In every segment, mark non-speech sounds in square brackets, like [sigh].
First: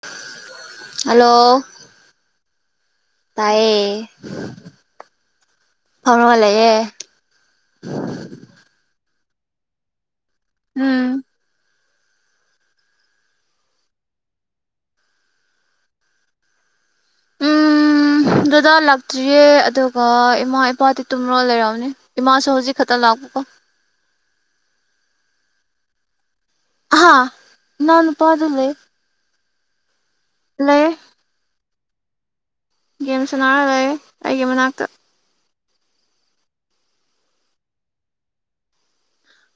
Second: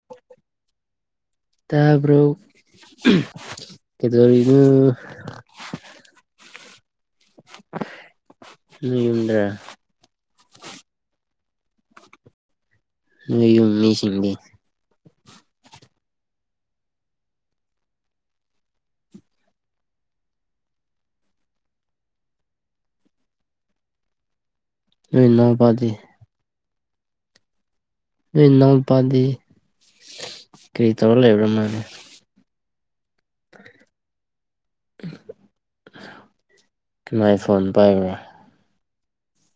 [inaudible] ꯍꯥꯜꯂꯣ ꯇꯥꯕ꯭ꯔꯣ ꯇꯥꯏꯌꯦ ꯀꯩꯗꯧꯔꯤꯅꯣ ꯐꯃꯒ ꯂꯩꯌꯦ ꯌꯨꯝꯗ ꯎꯝ ꯅꯣꯢ ꯌꯨꯝ ꯃꯤꯁꯤꯡꯗꯤ ꯗꯥꯗꯥ ꯂꯥꯛꯇ꯭ꯔꯤꯌꯦ ꯑꯗꯨꯒ ꯏꯃꯥ ꯏꯄꯥꯗꯤ ꯇꯨꯝꯔꯒ ꯂꯩꯔꯝꯅꯤ ꯏꯃꯥꯁꯨ ꯍꯧꯖꯤꯛ ꯈꯠꯇ ꯂꯥꯛꯄꯀꯣ ꯅꯣꯢ ꯅꯥꯎꯄꯗꯤ ꯍꯥ ꯅꯥꯎ ꯅꯣꯏ ꯅꯥꯎꯄꯥꯗꯤ ꯀ꯭ꯔꯤ ꯂꯩ ꯇꯧꯔ ꯂꯩꯕ꯭ꯔ ꯃꯥꯗꯤ ꯒꯦꯝ ꯁꯥꯟꯅꯥꯔ ꯂꯩꯌꯦ ꯑꯩꯒꯤ ꯃꯅꯥꯛꯇ ꯀꯅꯥꯏ ꯐꯣꯟ ꯄꯥꯏꯕ꯭ꯔꯥ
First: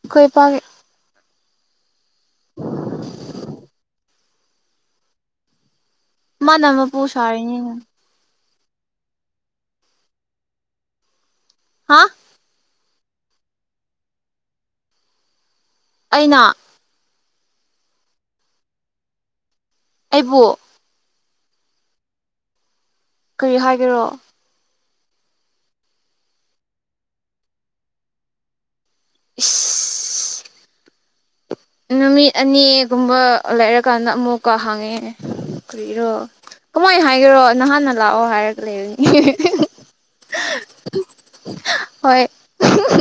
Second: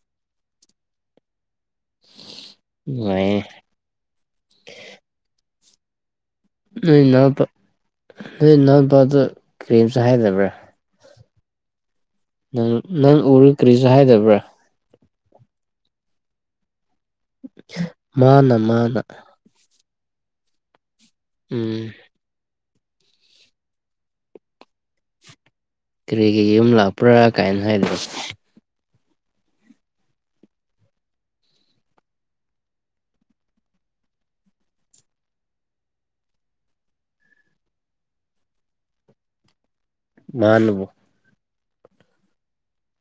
ꯑꯈꯣꯏ ꯏꯄꯥꯒꯤ ꯋꯥꯌꯦ ꯃꯥꯅ ꯃꯄꯨ ꯅꯣꯏ ꯅꯥꯎꯄꯥ ꯁꯥꯔꯤꯅꯤꯅ ꯅꯣꯏ ꯏꯅꯥꯎꯄꯥꯗ ꯀꯔꯤꯝꯁꯨ ꯍꯥꯏꯗꯕ꯭ꯔꯥ ꯍꯥ ꯎꯝ ꯅꯪ ꯎꯔ ꯀꯔꯤꯁꯨ ꯍꯥꯏꯗꯕ꯭ꯔꯥ ꯑꯩꯅ ꯃꯥꯅ ꯃꯥꯅ ꯑꯩꯕꯨ ꯎꯝ ꯀꯔꯤ ꯍꯥꯏꯒꯦꯔꯣ ꯀꯔꯤꯒꯤ ꯌꯨꯝ ꯂꯥꯛꯄ꯭ꯔꯥ ꯀꯥꯏꯅ ꯍꯥꯏꯗ ꯏꯁ ꯅꯨꯃꯤꯠ ꯑꯅꯤꯒꯨꯝꯕ ꯂꯩꯔꯀꯥꯟꯗ ꯑꯃꯨꯛꯀ ꯍꯪꯉꯦ ꯀꯔꯤꯔꯣ ꯀꯃꯥꯏꯟ ꯍꯥꯏꯒꯦꯔꯣ ꯅꯍꯥꯟꯅ ꯂꯥꯛꯑꯣ ꯍꯥꯏꯔꯒ ꯂꯩꯕꯅꯤ [unintelligible] ꯃꯥꯅꯕꯨ ꯍꯣꯏ [unintelligible]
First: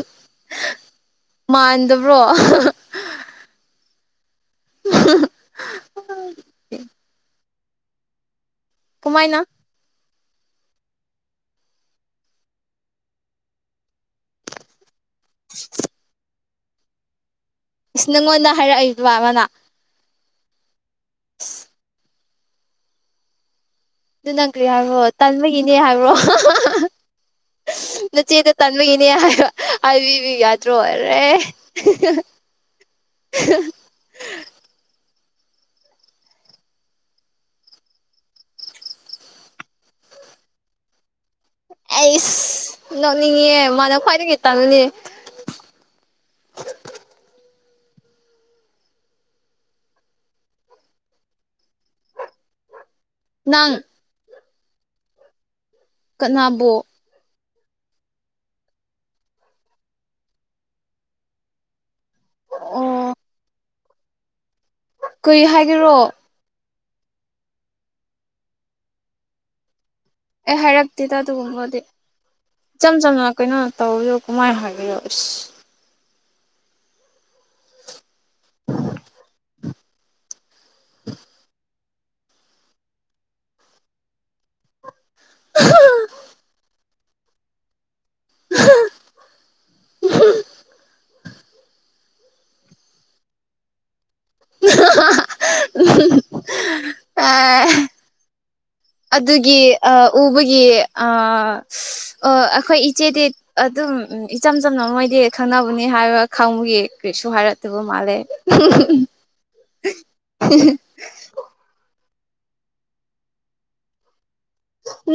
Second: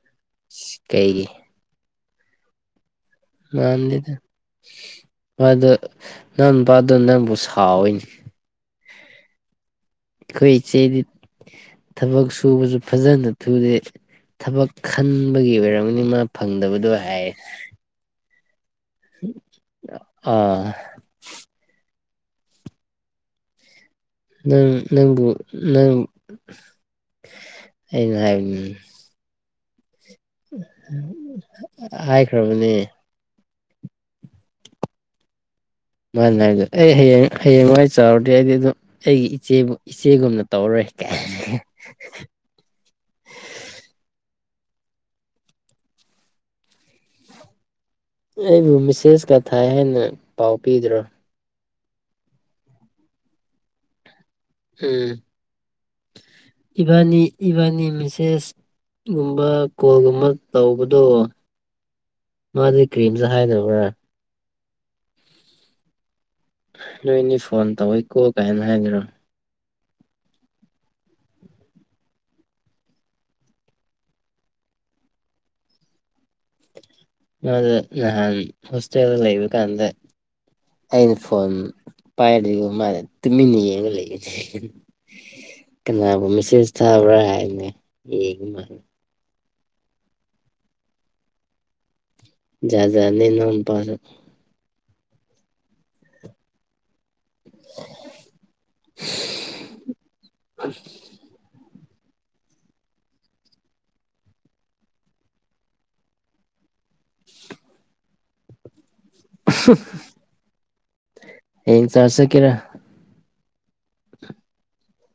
ꯀꯩꯒꯤ ꯃꯥꯟꯗꯕ꯭ꯔꯣ ꯃꯥꯥꯟꯗꯦꯗ ꯃꯥꯗꯣ ꯅꯥꯎꯅꯨꯄꯥꯗꯣ ꯅꯪꯕꯨ ꯁꯥꯎꯋꯤꯅꯤ ꯀꯃꯥꯏꯅ ꯑꯩꯈꯣꯏ ꯏꯆꯦꯗꯤ ꯊꯕꯛ ꯁꯨꯕꯁꯨ ꯐꯖꯅ ꯊꯨꯗꯦ ꯊꯕꯛ ꯈꯟꯕꯒꯤ ꯑꯣꯏꯔꯝꯒꯅꯤ ꯃꯥ ꯐꯪꯗꯕꯗꯣ ꯍꯥꯏꯌꯦ ꯏꯁ ꯅꯪꯉꯣꯟꯗ ꯍꯥꯏꯔꯛꯏꯕ ꯃꯅꯥ ꯑꯥ ꯏꯁ ꯑꯗꯨ ꯅꯪ ꯀ꯭ꯔꯤ ꯍꯥꯏꯕ꯭ꯔꯣ ꯅꯪꯕꯨ ꯇꯟꯕꯒꯤꯅꯦ ꯅꯪ ꯍꯥꯏꯕ꯭ꯔꯣ [unintelligible] ꯑꯩꯅ ꯅꯆꯦꯗꯣ ꯍꯥꯏꯕꯅꯤ ꯇꯟꯕꯒꯤ ꯅꯦ ꯍꯥꯏꯕ ꯍꯥꯏꯕꯤꯕꯤ ꯌꯥꯗ꯭ꯔꯣ ꯑꯔꯦ ꯍꯥꯏꯈ꯭ꯔꯕꯅꯦ ꯃꯥꯅ ꯍꯥꯏꯕꯗꯨ ꯑꯩ ꯍꯌꯦꯡ ꯍꯌꯦꯡꯋꯥꯏ ꯆꯥꯎꯔꯗꯤ ꯑꯩꯗꯤ ꯑꯗꯨꯝ ꯑꯩꯒꯤ ꯏꯆꯦꯕꯨ ꯏꯆꯦꯒꯨꯝꯅ ꯇꯧꯔꯔꯣꯏ ꯀꯥꯏ ꯑꯩꯁ ꯅꯣꯛꯅꯤꯡꯉꯤꯍꯦ ꯃꯥꯅ ꯈ꯭ꯋꯥꯏꯗꯒꯤ ꯇꯜꯂꯤ ꯑꯦ ꯑꯩꯕꯨ ꯃꯤꯁꯦꯁ ꯀꯥ ꯊꯥꯏ ꯍꯥꯏꯅ ꯄꯥꯎ ꯄꯤꯗ꯭ꯔꯣ ꯅꯪ ꯑꯦ ꯀꯅꯥꯕꯨ ꯏꯕꯥꯅꯤ ꯏꯕꯥꯅꯤ ꯃꯤꯁꯦꯁ ꯒꯨꯝꯕ ꯀꯣꯜꯒꯨꯝꯕ ꯇꯧꯕꯗꯣ ꯅꯉꯣꯟꯗ ꯑꯣ ꯀ꯭ꯔꯤꯝꯇ ꯍꯥꯏꯗꯕ꯭ꯔꯥ ꯀꯨꯏ ꯍꯥꯏꯒꯦꯔꯣ ꯅꯣꯏꯅꯤ ꯐꯣꯟ ꯇꯧꯋꯦꯀꯣ ꯀꯥꯏꯅ ꯍꯥꯏꯒꯦꯔꯣ ꯑꯦ ꯍꯥꯏꯔꯛꯇꯦꯗ ꯑꯗꯨꯒꯨꯝꯕꯗꯤ ꯏꯆꯝ ꯆꯝꯅ ꯀꯩꯅꯣ ꯇꯧꯕꯗꯨ ꯀꯃꯥꯏ ꯍꯥꯏꯒꯦꯔꯣ ꯏꯁ ꯃꯣꯟꯗ ꯅꯍꯥꯟ ꯍꯣꯁꯇꯦꯜꯗ ꯂꯩꯕ ꯀꯥꯟꯗ ꯑꯩꯅ ꯐꯣꯟ ꯄꯥꯏꯗ꯭ꯔꯤꯕ ꯃꯥꯅ ꯇꯨꯃꯤꯟꯅ ꯌꯦꯡꯉ ꯂꯩꯌꯦꯅꯦ ꯀꯅꯥꯕꯨꯨ ꯃꯤꯁꯦꯁ ꯊꯥꯕ꯭ꯔꯥ ꯍꯥꯏꯅ ꯌꯦꯡꯉꯤ ꯃꯥꯜ [unintelligible] ꯖꯥꯠ ꯖꯥꯠꯅꯦ ꯅꯪ ꯅꯨꯄꯥꯁꯨ [unintelligible] ꯑꯦ [unintelligible] ꯑꯗꯨꯒꯤ ꯑꯥ ꯎꯕꯒꯤ ꯑꯥ ꯑꯥ ꯑꯩꯈꯣꯏ ꯏꯆꯦꯗꯤ ꯑꯗꯨꯝ ꯏꯆꯝ ꯆꯝꯅ ꯃꯣꯏꯗꯤ ꯈꯪꯅꯕꯅꯤ ꯍꯥꯏꯕ ꯈꯪꯕꯒꯤ ꯀꯩꯁꯨ ꯍꯥꯏꯔꯛꯇꯕ ꯃꯥꯜꯂꯦ ꯌꯦꯡ ꯆ꯭ꯔꯁ ꯆꯠꯀꯦꯔꯥ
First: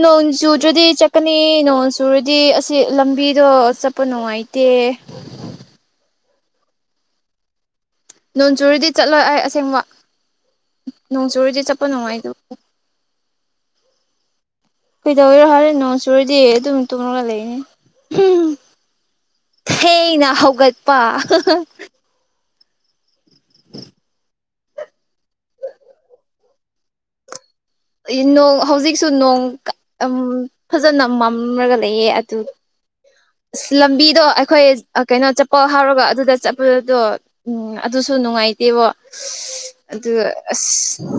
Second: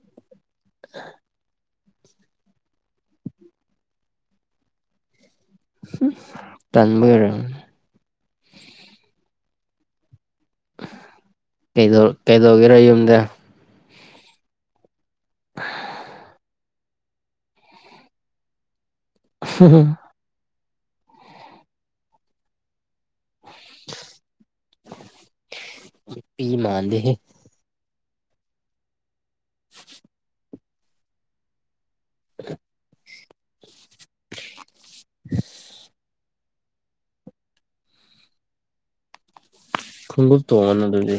ꯅꯣꯟ ꯆꯨꯗ꯭ꯔꯥꯗꯤ ꯆꯠꯀꯅꯤ ꯅꯣꯟ ꯆꯨꯔꯗꯤ ꯑꯁꯤ ꯂꯝꯕꯤꯗꯣ ꯆꯠꯄ ꯅꯨꯡꯉꯥꯏꯇꯦ ꯇꯥꯟꯕꯩ ꯑꯣꯏꯔꯝ ꯅꯣꯡ ꯆꯨꯔꯤꯗꯤ ꯆꯠꯂꯣꯏ ꯑꯩ ꯑꯁꯦꯡꯕ ꯅꯣꯡ ꯆꯨꯔꯤꯗꯤ ꯆꯠꯄ ꯅꯨꯡꯉꯥꯏ ꯀꯔ ꯌꯨꯝꯗ ꯀꯩꯗꯧꯔꯦ ꯍꯥꯏꯔꯦ ꯅꯣꯟ ꯆꯨꯔꯗꯤ ꯑꯗꯨꯝ ꯇꯨꯝꯃꯒ ꯂꯩꯅꯤ ꯊꯦꯡꯅ ꯍꯧꯒꯠꯄ [inaudible] ꯆꯨꯄꯤ ꯃꯥꯥꯟꯗꯦꯍꯦ ꯅꯣꯡ ꯍꯧꯖꯤꯛꯁꯨ ꯅꯣꯡ ꯑꯝ ꯐꯖꯅ ꯃꯝꯔꯒ ꯂꯩꯌꯦ ꯑꯗꯨ ꯑꯁ ꯂꯝꯕꯤꯗꯣ ꯑꯩꯈꯣꯏ ꯀꯩꯅꯣ ꯆꯠꯄ ꯍꯥꯎꯔꯒ ꯑꯗꯨꯗ [unintelligible] ꯎꯝ ꯑꯗꯨꯁꯨ ꯅꯨꯡꯉꯥꯏꯇꯦꯕ ꯑꯗꯨ ꯈꯣꯡꯎꯞ ꯇꯣꯡꯉꯅꯨ ꯑꯁ ꯑꯗꯨꯗꯤ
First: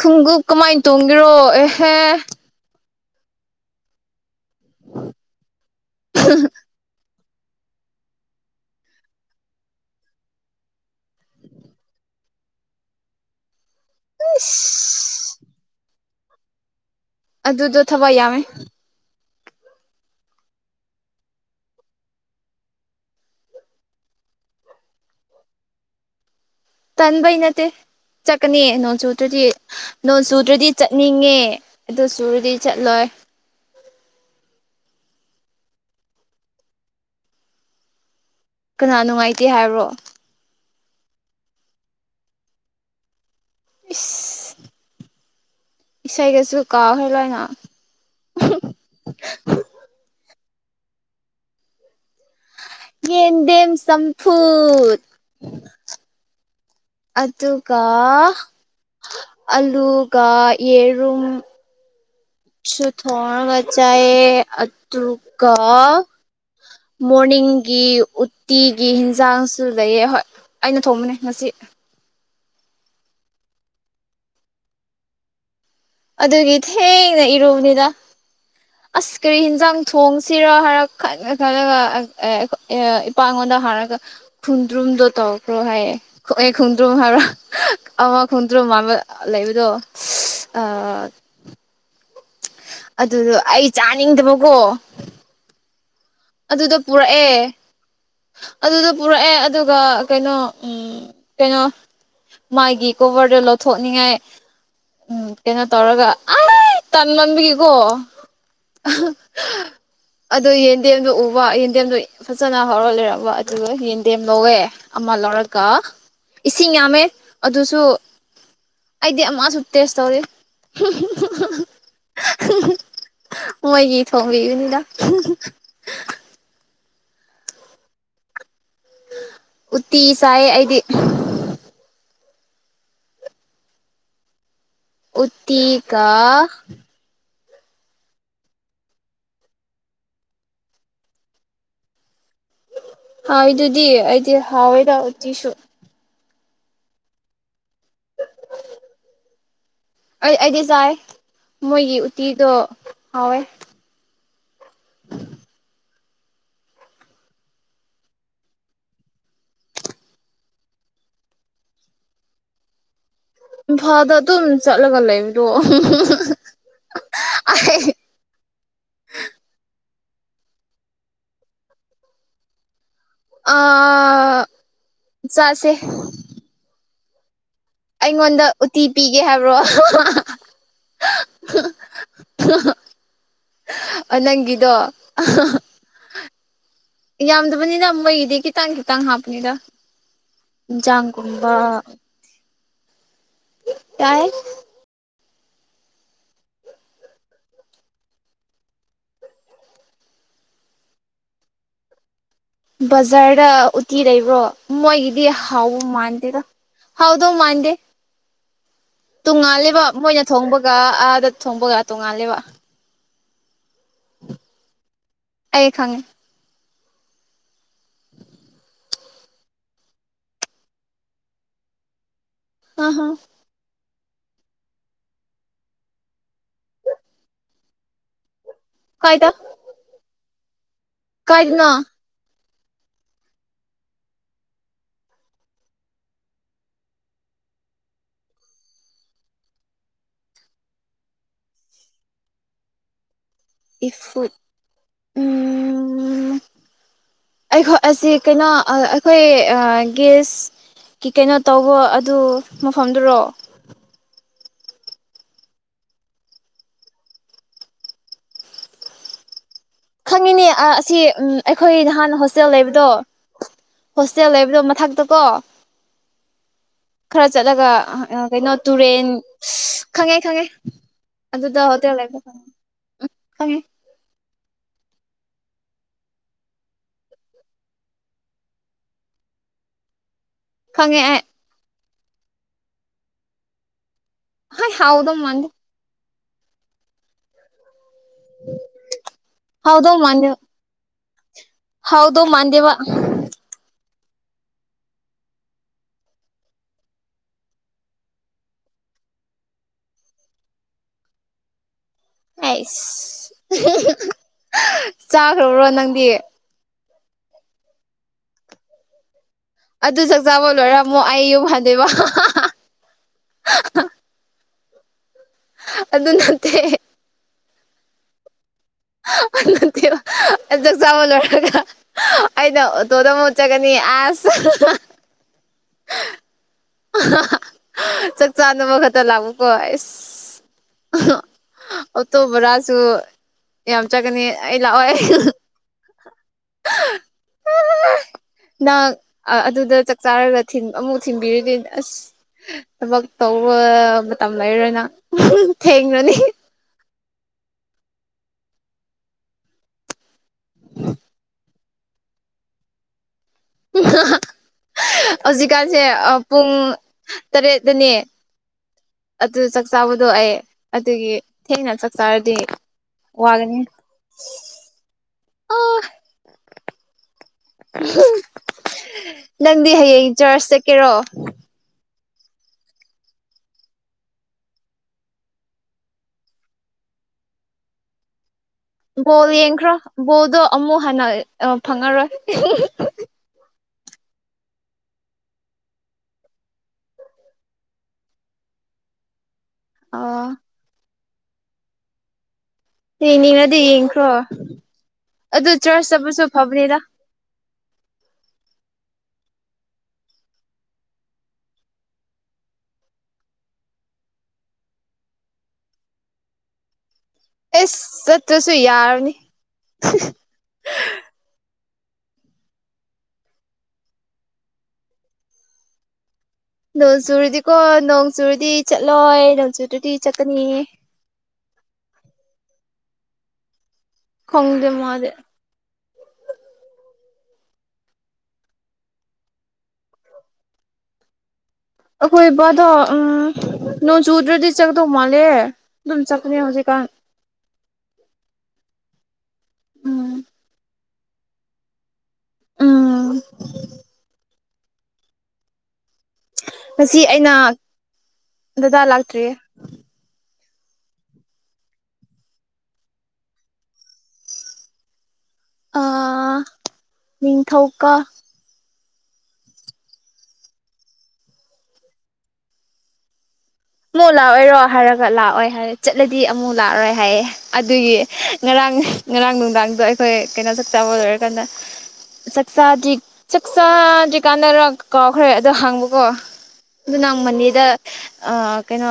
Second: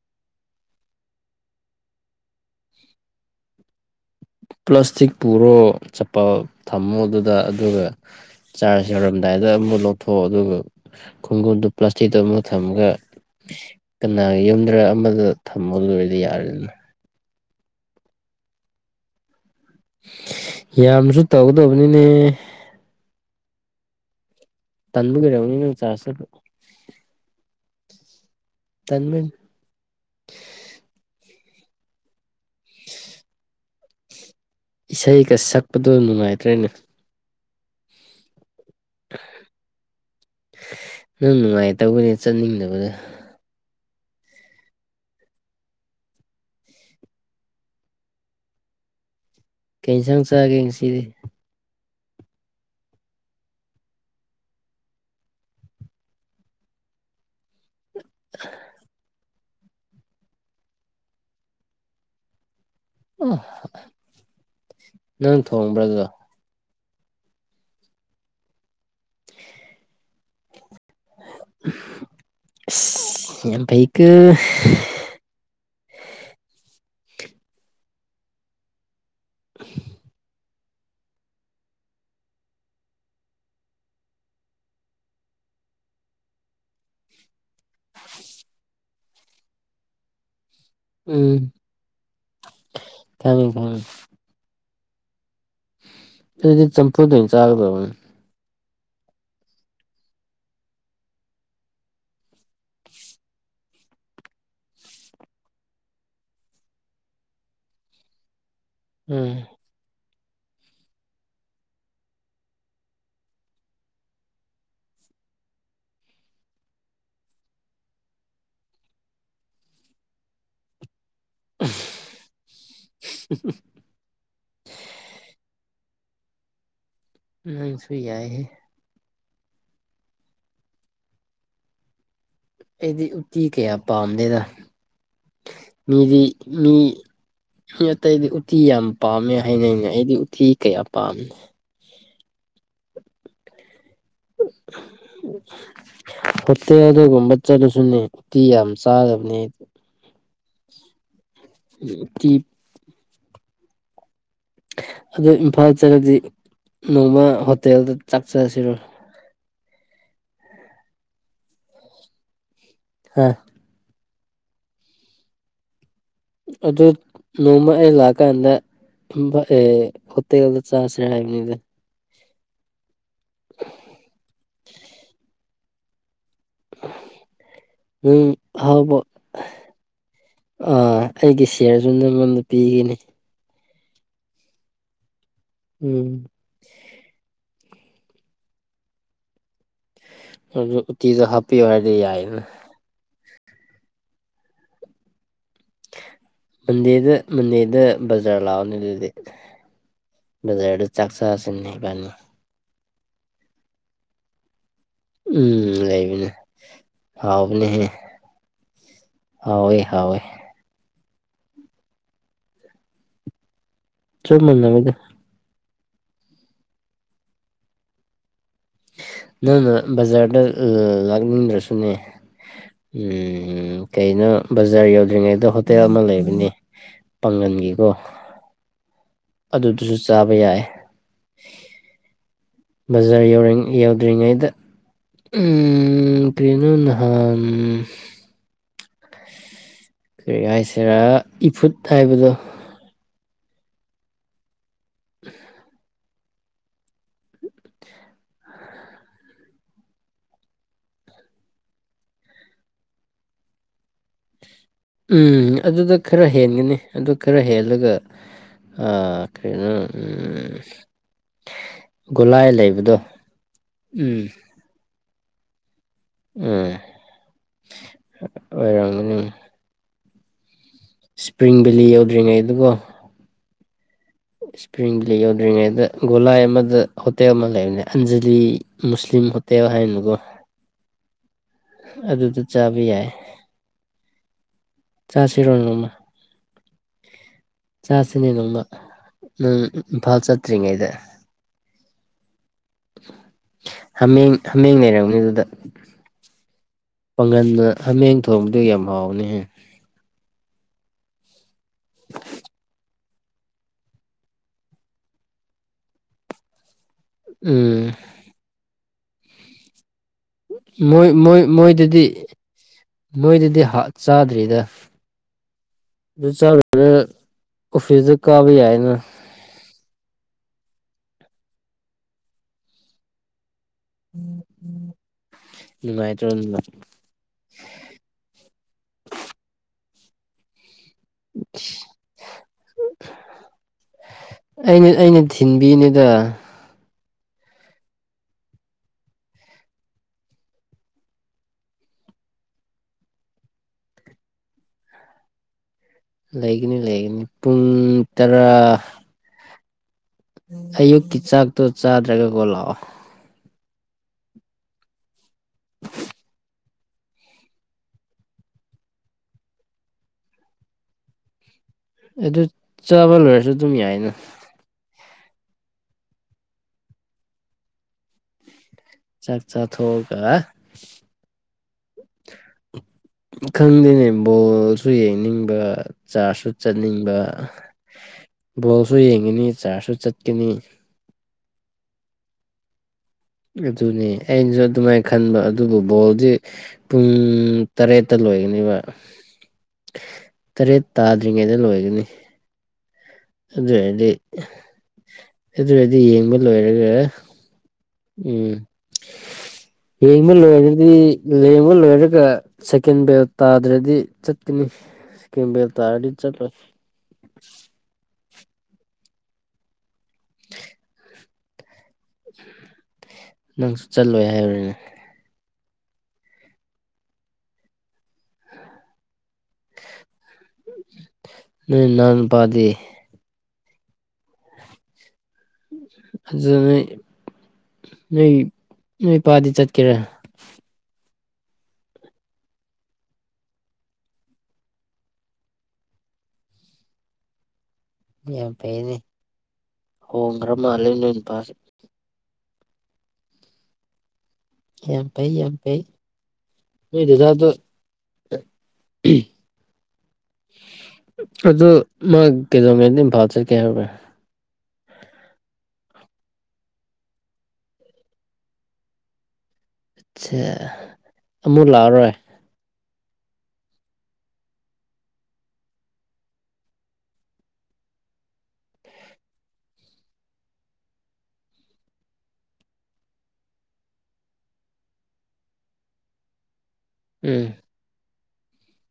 ꯈꯣꯡꯒꯨꯞ ꯀꯃꯥꯏꯅ ꯇꯣꯡꯒꯦꯔꯣ ꯑꯦꯍꯦ ꯄ꯭ꯂꯥꯁꯇꯤꯛ ꯄꯨꯔꯣ ꯆꯄꯜ ꯊꯝꯃꯣ ꯑꯗꯨꯗ ꯑꯗꯨꯒ ꯆꯥꯔꯖ ꯌꯧꯔꯝꯗꯥꯏꯗ ꯑꯃꯨꯛ ꯂꯧꯊꯣꯛꯑꯣ ꯑꯗꯨꯒ ꯈꯨꯡꯒꯨꯞꯗꯨ ꯄ꯭ꯂꯥꯁꯇꯤꯛꯇ ꯑꯃ ꯊꯝꯃꯒ ꯀꯅꯥꯒꯤ ꯌꯨꯝꯗ꯭ꯔ ꯑꯃꯗ ꯊꯝꯃꯣ ꯑꯗꯨ ꯑꯣꯏꯔꯗꯤ ꯌꯥꯔꯦꯗꯅ ꯑꯗꯨꯗꯣ ꯊꯕꯛ ꯌꯥꯝꯃꯦ ꯌꯥꯝꯅꯁꯨ ꯇꯧꯗꯧꯕꯅꯤꯅꯦ ꯇꯟꯕꯒꯤ ꯑꯣꯏꯔꯝꯒꯤ ꯅꯪ ꯆ꯭ꯔꯁ ꯑꯗꯨ ꯇꯟꯕꯩ ꯅꯠꯇꯦ ꯆꯠꯀꯅꯤ ꯅꯣꯡꯆꯨ ꯇꯟꯕꯩꯅꯤ ꯆꯨꯗ꯭ꯔꯗꯤ ꯅꯣꯡ ꯆꯨꯗ꯭ꯔꯗꯤ ꯆꯠꯅꯤꯡꯉꯦ ꯑꯗꯨ ꯆꯨꯔꯗꯤ ꯆꯠꯂꯣꯏ ꯏꯁꯩꯀ ꯁꯛꯄꯗꯣ ꯅꯨꯡꯉꯥꯏꯇ꯭ꯔꯥꯅꯦ ꯀꯅꯥ ꯅꯨꯡꯉꯥꯏꯇꯦ ꯍꯥꯏꯕ꯭ꯔꯣ ꯅꯪ ꯅꯨꯡꯉꯥꯏꯇꯕꯒꯩ ꯆꯠꯅꯤꯡꯗꯕꯗ ꯏꯁ ꯏꯁꯩꯒꯁꯨ ꯀꯥꯎꯈ꯭ꯔꯦ ꯂꯣꯏꯅ ꯀꯩ ꯌꯦꯟꯁꯥꯡ ꯆꯥꯒꯦ ꯉꯁꯤꯗꯤ ꯌꯦꯟꯗꯦꯝ ꯁꯝꯐꯨꯠ ꯑꯗꯨꯒ ꯑꯂꯨꯒ ꯌꯦꯔꯨꯝ ꯁꯨ ꯑꯣ ꯊꯣꯡꯑꯒ ꯑꯗꯨꯒ ꯅꯪ ꯊꯣꯡꯕ꯭ꯔꯥ ꯑꯗꯨꯒꯒ ꯑꯗꯨꯗꯣ ꯃꯣꯔꯅꯤꯡꯒꯤ ꯎꯇꯤꯒꯤ ꯍꯟꯁꯥꯡꯁꯨ ꯂꯩꯑ ꯍꯣꯏ ꯑꯩꯅ ꯊꯣꯡꯕꯅꯦ ꯉꯁꯤ ꯩꯛ [inaudible] ꯑꯗꯨꯒꯤ ꯊꯦꯡꯅ ꯏꯔꯨꯕꯅꯤꯗ ꯑꯁ ꯀꯔꯤ ꯌꯦꯤꯟꯖꯥꯡ ꯊꯣꯡꯁꯤꯔ ꯍꯥꯏꯔ ꯈꯜꯂ ꯈꯜꯂꯒ ꯏꯄꯥꯉꯣꯟꯗ ꯍꯥꯏꯔꯒ ꯈꯨꯟꯗ꯭ꯔꯨꯝꯗꯣ ꯇꯧꯈ꯭ꯔꯣ ꯍꯥꯏꯌꯦ ꯍꯑ ꯈꯣꯡꯗ꯭ꯔꯨꯝ ꯍꯥꯏꯕ꯭ꯔꯥ ꯑꯃ ꯈꯣꯡꯗ꯭ꯔꯨꯝ ꯃꯟꯕꯗꯣ ꯂꯩꯕꯗꯣ ꯑ ꯎꯝ ꯑꯗꯨꯗꯣ ꯈꯪꯉꯦ ꯑꯩ ꯈꯪꯉꯦ ꯆꯥꯅꯤꯡꯗꯕꯀꯣ ꯑꯗꯨꯗꯤ ꯑꯗꯨꯗ ꯆꯝꯐꯨꯠ ꯑꯣꯏꯅ ꯄꯨꯔꯛꯑꯦ ꯆꯥꯒꯗꯕꯅꯤ ꯑꯗꯨꯗ ꯄꯨꯔꯛꯑꯦ ꯑꯗꯨꯒ ꯀꯩꯅꯣ ꯎ ꯀꯩꯅꯣ ꯃꯥꯥꯏꯒꯤ ꯀꯣꯚꯔꯗ ꯂꯧꯊꯣꯛꯅꯤꯡꯉꯥꯏ ꯎꯝ ꯀꯩꯅꯣ ꯇꯧꯔꯒ ꯑ ꯇꯥꯟ ꯃꯟꯕꯒꯤꯀꯣ ꯎꯝ ꯑꯗꯨ ꯌꯦꯟꯗꯦꯝꯗꯨꯣ ꯎꯕ ꯌꯦꯟꯗꯦꯝꯗꯣ ꯐꯖꯅ ꯍꯧꯔ ꯂꯩꯔꯕ ꯑꯗꯨꯒ ꯌꯦꯟꯗꯦꯝ ꯂꯧꯋꯦ ꯑꯃ ꯂꯧꯔꯒ ꯏꯁꯤꯡ ꯌꯥꯝꯃꯦ ꯑꯗꯨꯁꯨ ꯑꯩꯗꯤ ꯑꯃꯁꯨ ꯇꯦꯁ ꯇꯧꯔꯤ ꯃꯣꯏꯒꯤ ꯊꯣꯡꯕꯤꯕꯅꯤꯗ ꯅꯪ ꯁꯨ ꯌꯥꯏꯍꯦ ꯎꯠꯇꯤ ꯆꯥꯏ ꯑꯩꯗꯤ ꯑꯩꯗꯤ ꯎꯠꯇꯤ ꯀꯌꯥ ꯄꯥꯝꯗꯗꯥ ꯎꯇꯤꯒ ꯃꯤꯗꯤ ꯃꯤ ꯃꯤ ꯑꯇꯩꯗꯤ ꯎꯇꯤ ꯌꯥꯝ ꯄꯥꯝꯃꯦ ꯍꯥꯏꯅꯅ ꯑꯩꯗꯤ ꯎꯇꯤ ꯀꯌꯥ ꯄꯥꯝꯃꯦ ꯍꯥꯎꯏꯗꯨꯗꯤ ꯑꯩꯗꯤ ꯍꯥꯎꯋꯦꯗ ꯎꯇꯤꯁꯨ ꯍꯣꯇꯦꯜ ꯑꯗꯨꯒꯨꯝꯕ ꯆꯠꯂꯁꯨꯅꯦ ꯎꯇꯤ ꯌꯥꯝ ꯆꯥꯗꯕꯅꯤ ꯑꯩ ꯑꯩꯗꯤ ꯆꯥꯏ ꯃꯣꯏꯒꯤ ꯎꯇꯤ ꯎꯇꯤꯗꯣ ꯍꯥꯎꯋꯦ ꯑꯗꯨ ꯏꯝꯐꯥꯜ ꯆꯠꯂꯗꯤ ꯅꯣꯡꯃ ꯍꯣꯇꯦꯜꯗ ꯆꯥꯛꯆꯔꯁꯤꯔꯣꯏ ꯍꯥꯥ ꯏꯝꯐꯥꯜꯗ ꯑꯗꯨꯝ ꯆꯠꯂꯒ ꯂꯩꯕꯗꯣ ꯑꯗꯨ ꯅꯣꯡꯃ ꯑꯩ ꯂꯥꯛꯑꯀꯥꯟꯗ ꯑꯦ ꯍꯧꯠꯇꯜꯗ ꯆꯁꯤ ꯍꯥꯏꯕ ꯑ ꯆꯥꯁꯦ ꯅꯪ ꯑꯩꯉꯣꯟꯗ ꯎꯇꯤ ꯄꯤꯒꯦ ꯍꯥꯏꯕ꯭ꯔꯣ ꯑ ꯑꯩꯒꯤ ꯁꯤꯜꯁꯨ ꯅꯪꯉꯣꯟꯗ ꯄꯤꯈꯤꯅꯤ ꯅꯪꯒꯤꯗꯣ ꯎꯝ ꯌꯥꯝꯗꯕꯅꯤꯅ ꯃꯣꯢꯒꯤꯗꯤ ꯈꯤꯇꯪ ꯈꯤꯇꯪ ꯍꯥꯞꯄꯅꯤꯗ ꯑꯗꯣ ꯎꯇꯥꯗꯣ ꯏꯟꯖꯥꯡꯒꯨꯝꯕ ꯍꯞꯄꯤꯌꯨ ꯍꯥꯢꯔꯗꯤ ꯑꯥꯢꯗꯅꯥ ꯀꯥꯏ ꯃꯟꯗꯦꯗ ꯃꯟꯗꯦꯗ ꯕꯖꯔ ꯂꯥꯎꯑꯣꯅꯤ ꯑꯗꯨꯗꯤ ꯕꯖꯥꯔꯗ ꯆꯥꯛꯆꯥꯥꯁꯤ ꯕꯖꯥꯔꯗ ꯎꯇꯤ ꯂꯩꯕ꯭ꯔꯣ ꯃꯣꯏꯒꯤ ꯍꯥꯎꯕ ꯎꯝ ꯂꯩꯕꯅꯦ ꯃꯥꯥꯟꯗꯦꯗ ꯍꯥꯎꯗꯣ ꯃꯥꯥꯟꯗꯦ꯫ ꯍꯥꯎꯕꯅꯦꯍꯦ ꯍꯥꯎꯋꯦ ꯇꯣꯡꯉꯥꯜꯂꯦꯕ ꯍꯥꯎꯋꯦ ꯃꯣꯏꯅ ꯊꯣꯡꯕꯒ ꯑꯥꯗ ꯊꯣꯡꯕꯒ ꯇꯣꯡꯉꯥꯜꯂꯦꯕ ꯆꯞ ꯃꯥꯟꯅꯕꯅꯦꯗ ꯑꯩ ꯈꯪꯉꯦ꯫ ꯅꯪꯅ ꯕꯖꯥꯔꯗ ꯂꯥꯛꯅꯤꯡꯗ꯭ꯔꯁꯨꯅꯦ ꯑ ꯍ ꯎꯝ ꯀꯩꯅꯣ ꯕꯖꯥꯔ ꯌꯧꯗ꯭ꯔꯤꯉꯩꯗ ꯍꯣꯇꯦꯜ ꯑꯃ ꯂꯩꯕꯅꯦ‌ ꯄꯥꯡꯒꯟꯒꯤꯀꯣ ꯀꯥꯏꯗ ꯑꯗꯨꯗꯨꯁꯨ ꯆꯥꯕ ꯌꯥꯏ ꯀꯥꯏꯗꯅꯣ ꯕꯖꯥꯔ ꯌꯧꯔꯤꯡ ꯌꯧꯗ꯭ꯔꯤꯉꯩꯗ ꯎꯝ ꯀꯅꯣ ꯅꯍꯥꯟ ꯀꯔꯤ ꯍꯥꯏꯁꯤꯔꯥ ꯏꯐꯨꯠ ꯍꯥꯏꯕꯗꯣ ꯏꯐꯨꯠ ꯎꯝ [inaudible] ꯑꯩꯈꯣꯏ ꯑꯁꯤ ꯀꯩꯅꯣ ꯑꯩꯈꯣꯏ ꯑꯥ ꯒꯦꯁ ꯀꯤ ꯀꯩꯅꯣ ꯇꯧꯕ ꯑꯗꯨ ꯃꯐꯝꯗꯨꯔꯣ ꯎꯝ ꯑꯗꯨꯗꯥ ꯈꯔ ꯍꯦꯟꯒꯅꯤ ꯑꯗꯨ ꯈꯔ ꯍꯦꯜꯂꯒ ꯑ ꯀꯔꯤꯅꯣ ꯈꯪꯉꯤꯅꯦ ꯑ ꯑꯁꯤ ꯎꯝ ꯑꯩꯈꯣꯏ ꯅꯍꯥꯟ ꯍꯣꯁꯇꯦꯜ ꯂꯩꯕꯗꯣ ꯎꯝ ꯍꯣꯁꯇꯦꯜ ꯂꯩꯕꯗꯣ ꯃꯊꯛꯇ ꯀꯣ ꯎꯝ ꯈꯔ ꯆꯠꯂꯒ ꯀꯩꯅꯣ ꯇꯨꯔꯦꯟ ꯑꯣꯏꯔꯝꯒꯅꯤ ꯈꯪꯉꯦ ꯈꯪꯉꯦ ꯏꯁꯄ꯭ꯔꯤꯡ ꯑꯗꯨꯗ ꯍꯣꯇꯦꯜ ꯚꯦꯂꯤ ꯂꯩꯕꯗꫭ ꯈꯪꯑꯦ ꯌꯧꯗ꯭ꯔꯤꯉꯩꯗꯀꯣ ꯎꯝ ꯈꯪꯑꯦ ꯏꯁꯄ꯭ꯔꯤꯡꯂꯤ ꯌꯧꯗ꯭ꯔꯤꯉꯩꯗ ꯒꯣꯂꯥꯏ ꯑꯃꯗ ꯍꯣꯇꯦꯜ ꯑꯃ ꯂꯩꯕꯅꯦ ꯑꯟꯖꯥꯂꯤ ꯃꯨꯁꯂꯤꯝ ꯍꯣꯇꯦꯜ ꯍꯥꯏꯅꯀꯣ ꯈꯪꯉꯦ ꯑꯩ ꯑꯗꯨꯗꯨ ꯆꯥꯕ ꯌꯥꯏ꯫ ꯍꯥꯏ ꯍꯥꯎꯗꯧꯃꯥꯟꯗꯦ ꯆꯥꯁꯤꯔꯣ ꯅꯣꯡꯃ ꯆꯥꯁꯤꯅꯦ ꯅꯣꯡꯃ ꯅꯪ ꯍꯥꯎꯗꯧ ꯏꯝꯐꯥꯜ ꯃꯥꯟꯗꯦ ꯆꯠꯇ꯭ꯔꯤꯉꯩꯗ ꯍꯥꯎꯗꯧ ꯃꯥꯟꯗꯦꯕ ꯍꯥꯃꯦꯡ ꯍꯥꯃꯦꯡ ꯂꯩꯔꯝꯅꯤ ꯑꯗꯨꯗ ꯄꯥꯡꯒꯟꯗ ꯍꯥꯃꯦꯡ ꯊꯣꯡꯕꯗꯨ ꯌꯥꯝ ꯍꯥꯎꯕꯅꯦꯍꯦ [inaudible] ꯑꯩꯁ ꯆꯥꯈ꯭ꯔꯕꯔꯣ ꯅꯪꯗꯤ ꯎꯝ꯫ ꯑꯗꯨ ꯆꯥꯛꯆꯥꯕ ꯂꯣꯏꯔ ꯑꯃꯨꯛ ꯑꯩ ꯌꯨꯝ ꯍꯟꯗꯣꯏꯕ ꯃꯣꯏꯗꯨꯗꯤ ꯍꯥ ꯆꯥꯗ꯭ꯔꯤꯗ ꯑꯗꯨ ꯆꯥꯔꯨꯔꯒ ꯑꯣꯐꯤꯁꯖꯥ ꯀꯥꯕ ꯌꯥꯏꯅ ꯅꯠꯇꯦꯕ ꯆꯥꯛ ꯆꯥꯕ ꯂꯣꯏꯔꯒ ꯑꯩꯅ ꯑꯣꯇꯣꯗ ꯑꯃꯨꯛ ꯆꯥꯒꯅꯤ ꯑꯁꯦ ꯅꯨꯡꯉꯥꯏ ꯇꯔꫭ ꯑꯗꯨꯗꫭ ꯆꯥꯛ ꯆꯥꯅꯕ ꯈꯛꯇ ꯂꯥꯛꯄꯀꯣ ꯑꯁ ꯑꯣꯇꯣ ꯕꯔꯥꯁꯨ ꯌꯥꯝ ꯆꯠꯀꯅꯤ ꯑꯩ ꯂꯥꯛꯑꯣꯏ ꯏꯅꯤꯗ ꯅꯪ ꯑꯗꯨꯗ ꯆꯥꯛ ꯆꯥꯔꯒ ꯊꯤꯟ ꯑꯃꯨꯛ ꯊꯤꯟꯕꯤꯔꯤꯗꯤ ꯑꯁ ꯊꯕꯛ ꯇꯧꯕ ꯃꯇꯝ ꯂꯩꯔꯣꯏꯅ ꯊꯦꯡꯅꯅꯤ ꯂꯩꯒꯅꯤ ꯂꯩꯒꯅꯤ ꯄꯨꯡ ꯇꯔꯥ ꯑꯌꯨꯛꯀꯤ ꯆꯥꯛꯇꯣ ꯆꯥꯗ꯭ꯔꯒ ꯀꯣꯜꯂꯛꯑꯣ ꯍꯧꯖꯤꯛꯀꯥꯟꯁꯦ ꯄꯨꯡ ꯇꯔꯦꯠꯇꯅꯦ ꯑꯗꯨ ꯆꯥꯛ ꯆꯥꯕꯗꯣ ꯑꯩ ꯑꯗꯨꯒꯤ ꯊꯦꯡꯅ ꯇꯔꯗꯤ ꯑꯗꯨ ꯆꯥꯕ ꯂꯣꯏꯔꯁꯨ ꯋꯥꯒꯅꯤ ꯑꯗꯨꯝ ꯌꯥꯏꯅ ꯆꯥꯛ ꯅꯪꯗꯤ ꯍꯌꯦꯡ ꯆꯥꯊꯣꯛꯑꯒ ꯆꯔꯆ ꯆꯠꯀꯦꯔꯣ [unintelligible] ꯈꯪꯗꯦꯅꯦ ꯕꯣꯜꯁꯨ ꯌꯦꯡꯅꯤꯡꯕ ꯆꯥꯔꯖꯁꯨ ꯆꯠꯅꯤꯡꯕ [unintelligible] ꯕꯣꯜ ꯌꯦꯡꯒꯅꯤ ꯌꯦꯡꯈ꯭ꯔꯣ ꯆꯥꯔꯖꯁꯨ ꯕꯣꯜꯗꯣ ꯆꯠꯀꯅꯤ ꯑꯃꯨꯛ ꯍꯟꯅ ꯐꯪꯉꯔꯣꯏ ꯑꯗꯨꯅꯤ ꯑꯩꯅꯁꯨ ꯑꯗꯨꯃꯥꯏꯅ ꯈꯟꯕ ꯑꯗꯨꯕꯨ ꯕꯣꯜꯗꯤ ꯄꯨꯡ ꯇꯔꯦꯠꯇ ꯂꯣꯏꯒꯅꯦꯕ ꯑꯣ ꯇꯔꯦꯠ ꯇꯥꯗ꯭ꯔꯤꯉꯩꯗ ꯂꯣꯏꯒꯅꯤ ꯌꯦꯡꯅꯤꯡꯉꯗꯤ ꯑꯗꯨꯔꯗꯤ ꯌꯦꯡꯈ꯭ꯔꯣ ꯑꯗꯨ ꯆꯔꯆ ꯑꯗꯨꯔꯗꯤ ꯆꯠꯄꯁꯨ ꯌꯦꯡꯕ ꯐꯕꯅꯤꯗ ꯂꯣꯏꯔꯒ ꯎꯝ ꯌꯦꯡꯕ ꯂꯣꯏꯔꯗꯤ ꯂꯦꯡꯕ ꯂꯣꯏꯔꯒ ꯁꯦꯀꯦꯟ ꯕꯦꯜ ꯇꯥꯗ꯭ꯔꯗꯤ ꯆꯠꯀꯅꯤ ꯁꯦꯀꯦꯟ ꯕꯦꯜ ꯇꯥꯔꯗꯤ ꯆꯠꯂꯅꯤ ꯑꯦꯁ ꯆꯠꯇ꯭ꯔꯁꯨ ꯌꯥꯔꯅꯤ [inaudible] ꯅꯪꯁꯨ ꯆꯠꯂꯣꯏ ꯍꯥꯏꯔꯔꯤꯅꯦ ꯅꯣꯡ ꯆꯨꯨꯔꯗꯤꯀꯣ ꯅꯣꯡ ꯆꯨꯔꯗꯤ ꯆꯠꯂꯣꯏ ꯅꯣꯡꯆꯨꯗꯗꯤ ꯆꯠꯀꯅꯤ ꯅ ꯅꯥꯅ ꯄꯥꯗꯦ ꯈꯣꯡꯗꯦ ꯃꯔꯦ ꯑꯗꯨ ꯅꯣꯏ ꯅꯣꯏ ꯅꯣꯏ ꯏꯄꯥꯗꯤ ꯆꯠꯀꯦꯔꯦ ꯑꯩꯈꯣꯏ ꯏꯕꯗꯣ ꯎꯝ ꯅꯣꯡ ꯆꯨꯗ꯭ꯔꯗꯤ ꯆꯥꯛꯗꯧ ꯃꯥꯜꯂꯦ ꯇꯝ ꯆ ꯐꯅꯦ ꯍꯧꯖꯤꯦ ꯀꯥꯟ ꯌꯥꯝ ꯐꯩꯅꯦ ꯎꯝ ꯍꯣꯡꯈ꯭ꯔ ꯃꯥꯜꯂꯦ ꯅꯣꯏꯅ ꯄꯥꯁꯦ ꯎꯝ ꯌꯥꯝ ꯐꯩ ꯌꯥꯝ ꯀꯩ ꯉꯁꯤ ꯑꯩꯅ ꯗꯗꯥ ꯂꯥꯛꯇ꯭ꯔꯤꯌꯦ ꯑꯗꯨ ꯃꯥ ꯀꯩꯗꯧꯉꯩꯗ ꯏꯝꯐꯥꯜ ꯆꯠꯀꯦ ꯍꯥꯏꯔꯕ꯭ꯔꯥ ꯑ ꯅꯤꯡꯊꯧꯀꯥ ꯁꯦ ꯑꯃꯨꯛ ꯂꯥꯛꯑꯔꯣꯏ ꯑꯃꯨꯛ ꯂꯥꯛꯑꯣꯏꯔꯣ ꯍꯥꯏꯔꯒ ꯂꯥꯛꯑꯣꯏ ꯍꯥꯏꯔ ꯆꯠꯂꯗꯤ ꯑꯃꯨꯛ ꯂꯥꯛꯔꯣꯏ ꯍꯥꯏꯌꯦꯦ ꯑꯗꯨꯒꯤ ꯉꯔꯥꯡ ꯉꯔꯥꯡ ꯅꯨꯡꯗꯥꯡꯗꯣ ꯑꯩꯈꯣꯏ ꯀꯩꯅꯣ ꯆ ꯆꯕ ꯂꯣꯏꯔꯀꯥꯟꯗ ꯆꯥꯛꯆꯥꯗꯤ ꯆꯥꯛꯆꯥꯗꯤ ꯀꯥꯟꯅꯔ ꯀꯥꯎꯈ꯭ꯔꯦ ꯑꯗꯣ ꯍꯥꯡꯕꯀꯣ ꯑꯗꯨ ꯅ ꯎꯝ ꯃꯅꯤꯗ ꯑ ꯀꯩꯅꯣ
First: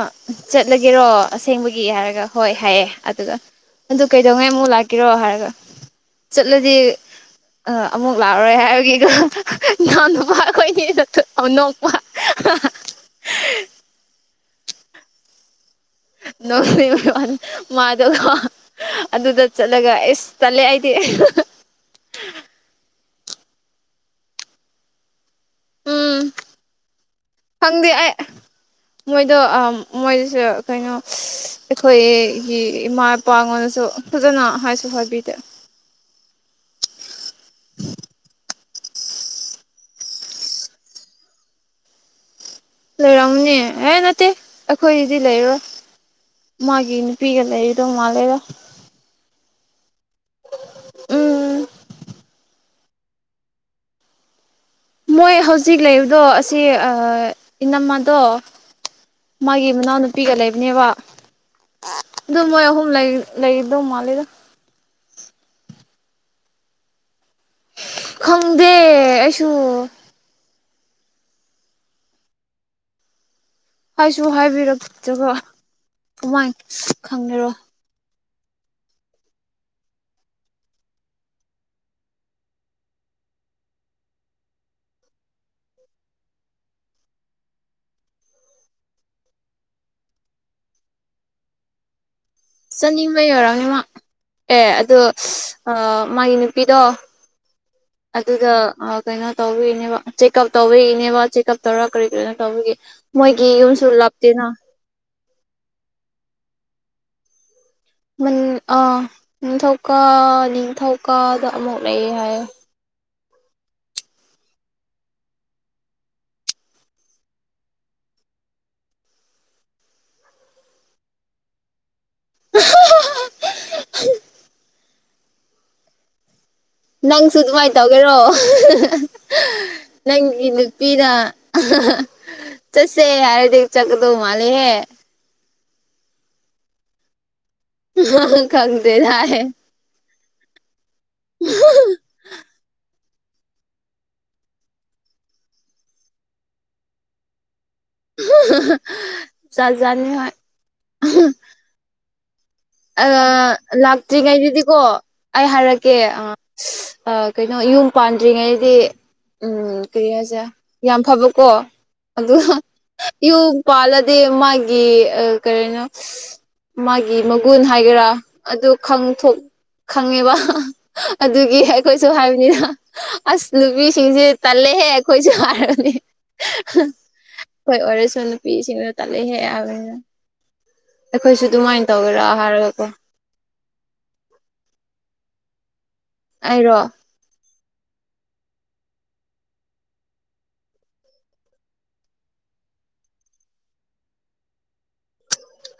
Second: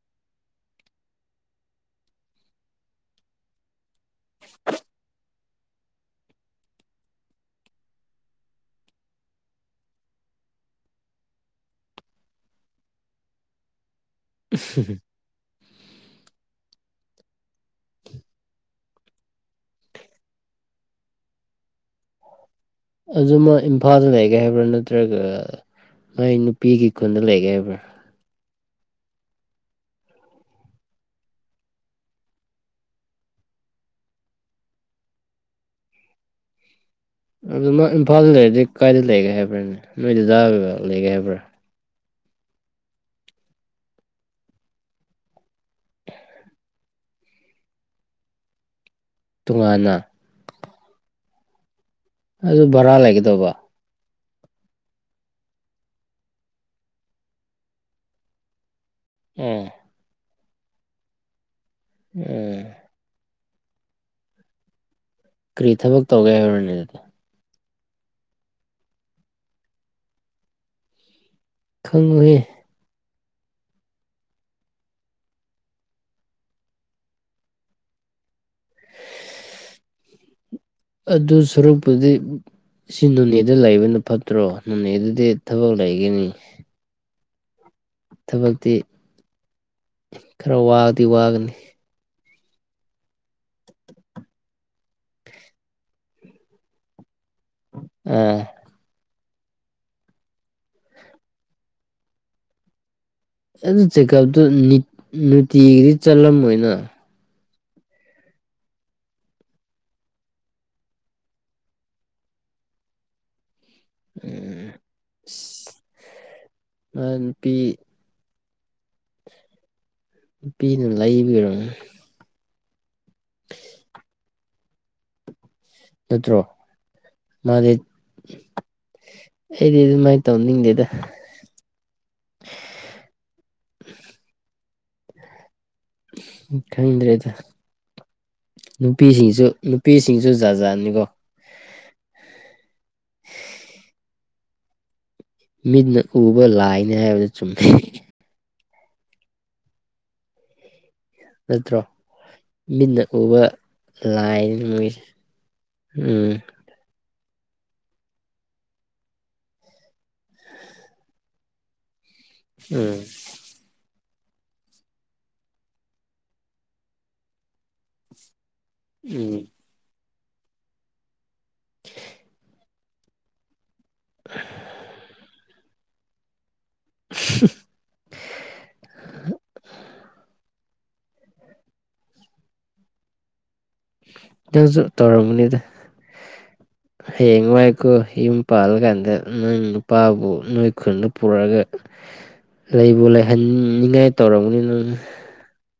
ꯆꯠꯂꯒꯦꯔꯣ ꯑꯁꯦꯡꯕꯒꯤ ꯍꯥꯏꯔꯒ ꯍꯣꯏ ꯍꯥꯏꯌꯦ ꯑꯗꯨꯒ ꯑꯗꯨ ꯀꯩꯗꯧꯉꯩ ꯑꯃꯨꯛ ꯂꯥꯛꯀꯔꯣ ꯍꯥꯏꯔꯒ ꯆꯠꯂꯗꯤ ꯑ ꯑꯃꯨꯛ ꯂꯥꯛꯑꯔꯣꯏ ꯍꯥꯏꯕꯒꯤꯀꯣ ꯅꯥꯟ ꯅꯨꯄꯥꯈꯣꯏꯅꯦ ꯋꯥ [inaudible] ꯎ ꯅ ꯋꯥꯅꯤ ꯃꯥꯗ ꯑꯗꯨꯗ ꯆꯠꯂꯒ ꯑꯦꯁ ꯆꯠꯂꯦ ꯑꯩꯗꯤ ꯑꯗꯨꯃ ꯏꯝꯐꯥꯜꯗ ꯂꯩꯒꯦ ꯍꯥꯏꯕ꯭ꯔꯥ ꯅꯠꯇ꯭ꯔꯒ ꯎꯝ ꯃꯥꯏ ꯅꯨꯄꯤꯒꯤ ꯈꯨꯟꯗ ꯂꯩꯒꯦ ꯍꯥꯏꯕ꯭ꯔꯥ ꯈꯪꯗꯦ ꯑꯩ ꯃꯣꯏꯗꯣ ꯃꯣꯏꯗꯁꯨ ꯀꯩꯅꯣ ꯑꯩꯈꯣꯏꯒꯤ ꯏꯃꯥ ꯏꯄꯥꯉꯣꯟꯗꯁꯨ ꯐꯖꯅ ꯍꯥꯏꯁꯨ ꯍꯥꯏꯕꯤꯗꯦ ꯑꯗꯨ ꯃꯥ ꯏꯝꯐꯥꯜꯗ ꯂꯩꯔꯗꯤ ꯀꯥꯏꯏꯗ ꯂꯩꯒꯦ ꯍꯥꯏꯕ꯭ꯔꯥꯅꯦ ꯅꯣꯏ ꯖꯗꯥꯗꯨꯗ ꯂꯩꯒꯦ ꯍꯥꯏꯕ꯭ꯔꯥ ꯂꯩꯔꯝꯅꯤ ꯑꯦ ꯅꯠꯇꯦ ꯑꯩꯈꯣꯏꯗꯤ ꯂꯩꯔꯣꯏ ꯃꯥꯒꯤ ꯅꯨꯄꯤꯒ ꯂꯩꯔꯤꯗꯣ ꯃꯥꯜꯂꯦꯔꯣ ꯇꯣꯉꯥꯟꯅ ꯎꯝ ꯑꯗꯨ ꯚꯔꯥ ꯂꯩꯒꯗꯧꯕ ꯃꯣꯏ ꯍꯧꯖꯤꯛ ꯂꯩꯕꯗꯣ ꯑꯁꯤ ꯑ ꯏꯅꯝꯃꯗꯣ ꯎꯝ ꯃꯥꯒꯤ ꯃꯅꯥꯎꯅꯨꯄꯤꯒ ꯂꯩꯕꯅꯦꯕ ꯑꯗꯨ ꯎꯝ ꯃꯣꯏ ꯑꯍꯨꯝ ꯂꯩ ꯂꯩꯗꯣ ꯃꯥꯜꯂꯦꯗ ꯀꯔꯤ ꯊꯕꯛ ꯇꯧꯒꯦ ꯍꯥꯏꯕ꯭ꯔꯅꯦ ꯈꯪꯗꯦ ꯑꯩꯁꯨ ꯈꯪꯉꯨꯍꯦ ꯍꯥꯏꯁꯨ ꯍꯥꯏꯕꯤꯔꯛꯇꯕ ꯀꯃꯥꯏꯅ ꯈꯪꯒꯦꯔꯣ ꯑꯗꯨ ꯁꯔꯨꯛꯄꯨꯗꯤ ꯁꯤ ꯅꯨꯅꯦꯗ ꯂꯩꯕꯅ ꯐꯠꯇ꯭ꯔꯣ ꯅꯨꯅꯦ ꯑꯗꯨꯗꯤ ꯊꯕꯛ ꯂꯩꯒꯅꯤ ꯊꯕꯛꯇꯤ ꯈꯔ ꯋꯥꯗꯤ ꯋꯥꯒꯅꯤ ꯆꯠꯅꯤꯡꯕ ꯌꯧꯔꯝꯅꯤ ꯃꯥ ꯑꯦ ꯑꯗꯨ ꯑ ꯃꯥꯒꯤ ꯅꯨꯄꯤꯗꯣ ꯑꯥ ꯑꯗꯨꯗ ꯑ ꯀꯩꯅꯣ ꯇꯧꯕꯒꯤꯅꯦꯕ ꯆꯦꯛꯑꯞ ꯇꯧꯕꯤꯒꯤꯅꯦꯕ ꯆꯦꯛꯑꯞ ꯇꯧꯔꯒ ꯀꯔꯤ ꯀꯔꯤꯅꯣ ꯇꯧꯕꯒꯤ ꯃꯣꯏꯒꯤ ꯑꯗꯨ ꯌꯨꯝꯁꯨ ꯆꯦꯛꯀꯞꯇꯨ ꯂꯥꯞꯇꯦꯅ ꯅꯤꯠ ꯅꯨꯡꯇꯤꯒꯤꯗꯤ ꯆꯠꯂꯝꯃꯣꯏꯅ ꯑ ꯅꯤꯡꯊꯧꯀꯥ ꯅꯤꯡꯊꯧꯀꯥꯗ ꯑꯃꯨꯛ ꯂꯩꯌꯦ ꯍꯥꯏꯌꯦ ꯎꯝ ꯑꯁ ꯃꯥ ꯅꯨꯄꯤ ꯅꯨꯄꯤꯗꯨ ꯂꯩꯕꯤꯔꯝꯅꯦ [inaudible] ꯅꯠꯇ꯭ꯔꯣ ꯅꯪꯁꯨ ꯃꯥꯗꯤ ꯑꯗꯨꯃꯥꯏꯅ ꯇꯧꯒꯦꯔꯣ ꯑꯩꯗꯤ ꯑꯗꯨꯃꯥꯏꯅ ꯅꯪꯒꯤ ꯇꯧꯅꯤꯡꯗꯦꯗ ꯅꯨꯄꯤꯅ ꯆꯠꯁꯦ ꯍꯥꯏꯔꯗꯤ ꯆꯠꯀꯗꯧ ꯃꯥꯜꯂꯦꯍꯦ ꯈꯪꯗ꯭ꯔꯦꯗ ꯈꯪꯗꯦꯗ ꯅꯨꯄꯤꯁꯤꯡꯁꯨ ꯅꯨꯞ ꯅꯨꯄꯤꯁꯤꯡꯁꯨ ꯖꯥꯖꯠ ꯖꯥꯠꯅꯤꯀꯣ ꯎꯍ [inaudible] ꯃꯤꯠꯅ ꯎꯕ ꯂꯥꯏꯅꯤ ꯍꯥꯏꯕꯗꯨ ꯆꯨꯝꯃꯤ ꯖꯥꯠꯖꯥꯠꯅꯤ ꯍꯣꯏ ꯅꯠꯇ꯭ꯔꯣ ꯃꯤꯠꯅ ꯑ ꯎꯕ ꯂꯥꯏꯅꯤ ꯂꯥꯛꯇ꯭ꯔꯤꯉꯩꯗꯗꯤꯀꯣ ꯃꯣꯏꯁꯦ ꯑꯩ ꯍꯥꯏꯔꯛꯀꯦ ꯑ ꯎꯝ ꯑ ꯀꯩꯅꯣ ꯌꯨꯝ ꯄꯥꯟꯗ꯭ꯔꯤꯉꯩꯗꯤ ꯎꯝ ꯀꯔꯤ ꯍꯥꯏꯁꯤꯔ ꯌꯥꯝ ꯐꯕꯀꯣ ꯑꯗꯨꯒ ꯎꯝ ꯌꯨꯝ ꯄꯥꯜꯂꯗꯤ ꯃꯥꯒꯤ ꯑ ꯀꯔꯤꯅꯣ ꯃꯥꯒꯤ ꯃꯕꯨꯛ ꯒꯨꯟ ꯍꯥꯏꯒꯦꯔꯥ ꯑꯗꯨ ꯎꯝ ꯈꯪꯊꯣꯛ ꯈꯪꯉꯦꯕ ꯑꯗꯨꯒꯤ ꯑꯩꯈꯣꯏꯁꯨ ꯍꯥꯏꯕꯅꯤꯅ ꯑꯁ ꯅꯨꯄꯤ ꯁꯤꯡꯁꯦ ꯇꯜꯂꯦꯍꯦ ꯑꯩꯈꯣꯏꯁꯨ ꯍꯥꯏꯔꯅꯤ ꯍꯣꯏ ꯑꯣꯏꯔꯁꯨ ꯅꯨꯄꯤꯁꯤꯡꯗ ꯇꯜꯂꯦꯍꯦ ꯍꯥꯏꯕ ꯑꯩꯅ ꯑꯩꯈꯣꯏꯁꯨ ꯑꯗꯨꯃꯥꯏꯅ ꯇꯧꯒꯦꯔꯣ ꯍꯥꯏꯔꯒꯀꯣ ꯇꯧꯁꯨ ꯇꯧꯔꯝꯃꯅꯤꯗ ꯑꯩꯔꯣ ꯍꯌꯦꯡ ꯋꯥꯏꯀꯣ ꯌꯨꯝ ꯄꯥꯜꯂꯀꯥꯟꯗ ꯅꯪ ꯅꯨꯄꯥꯕꯨ ꯅꯣꯏ ꯈꯨꯟꯗ ꯄꯨꯔꯛꯑꯒ ꯂꯩꯕꯨ ꯂꯩꯍꯟꯅꯤꯡꯉꯥꯏ ꯇꯧꯔꯝꯒꯅꯤ ꯅꯪꯅ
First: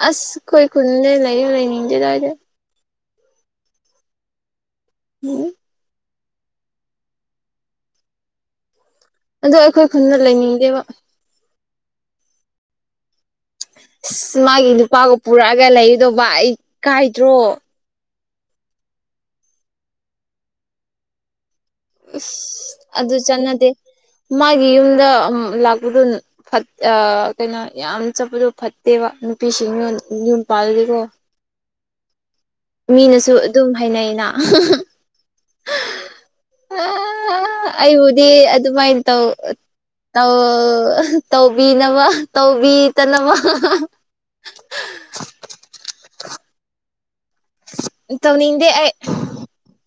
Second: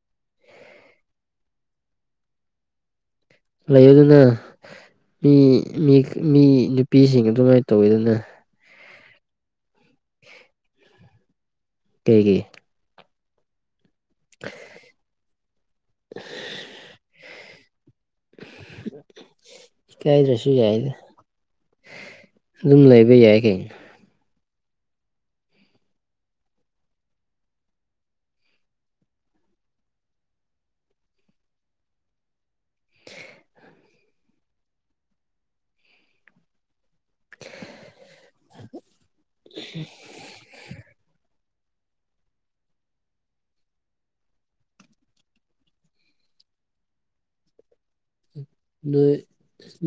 ꯑꯁ ꯑꯩꯈꯣꯏ ꯈꯨꯜꯗꯤ ꯂꯩꯌꯨ ꯂꯩꯅꯤꯡꯗꯦꯗ ꯑꯩꯗꯤ ꯂꯩꯌꯨꯗꯅ ꯃꯤ ꯎꯝ ꯃꯤ ꯃꯤ ꯅꯨꯄꯤꯁꯤꯡ ꯑꯗꯨꯃꯥꯏꯅ ꯇꯧꯋꯤꯗꯅ ꯑꯗꯣ ꯑꯩꯈꯣꯏ ꯈꯨꯟꯗ ꯂꯩꯅꯤꯡꯗꯦꯕ ꯀꯩꯒꯤ ꯑꯁ ꯃꯥꯒꯤ ꯅꯨꯄꯥꯒ ꯄꯨꯔꯛꯑꯒ ꯂꯩꯒꯗꯧꯕ ꯑꯩ ꯏꯀꯥꯏꯗ꯭ꯔꯣ ꯏꯀꯥꯏꯗ꯭ꯔꯁꯨ ꯌꯥꯏꯗ ꯑꯗꯨꯝ ꯏꯁ ꯑꯗꯨ ꯂꯩꯕ ꯌꯥꯏ ꯆꯠꯅꯗꯦ ꯀꯩꯅꯣ ꯃꯥꯒꯤ ꯌꯨꯝꯗ ꯑꯝ ꯂꯥꯛꯄꯗꯣ ꯑꯝ ꯑꯥ ꯀꯩꯅꯣ ꯌꯥꯝ ꯆꯠꯄꯗꯣ ꯐꯠꯇꯦꯕ ꯅꯨꯄꯤꯁꯤꯡꯅ ꯌꯨꯝ ꯄꯥꯜꯂꯗꯤꯀꯣ ꯃꯤꯅꯁꯨ ꯑꯗꯨꯝ ꯍꯥꯏꯅꯩꯅ ꯑꯩꯕꯨꯗꯤ ꯑꯗꯨꯃꯥꯏ ꯇꯧ ꯇꯧ ꯇꯧꯕꯤꯅꯕ ꯇꯧꯕꯤꯗꯅꯕ ꯇꯧꯅꯤꯡ ꯅꯣꯏ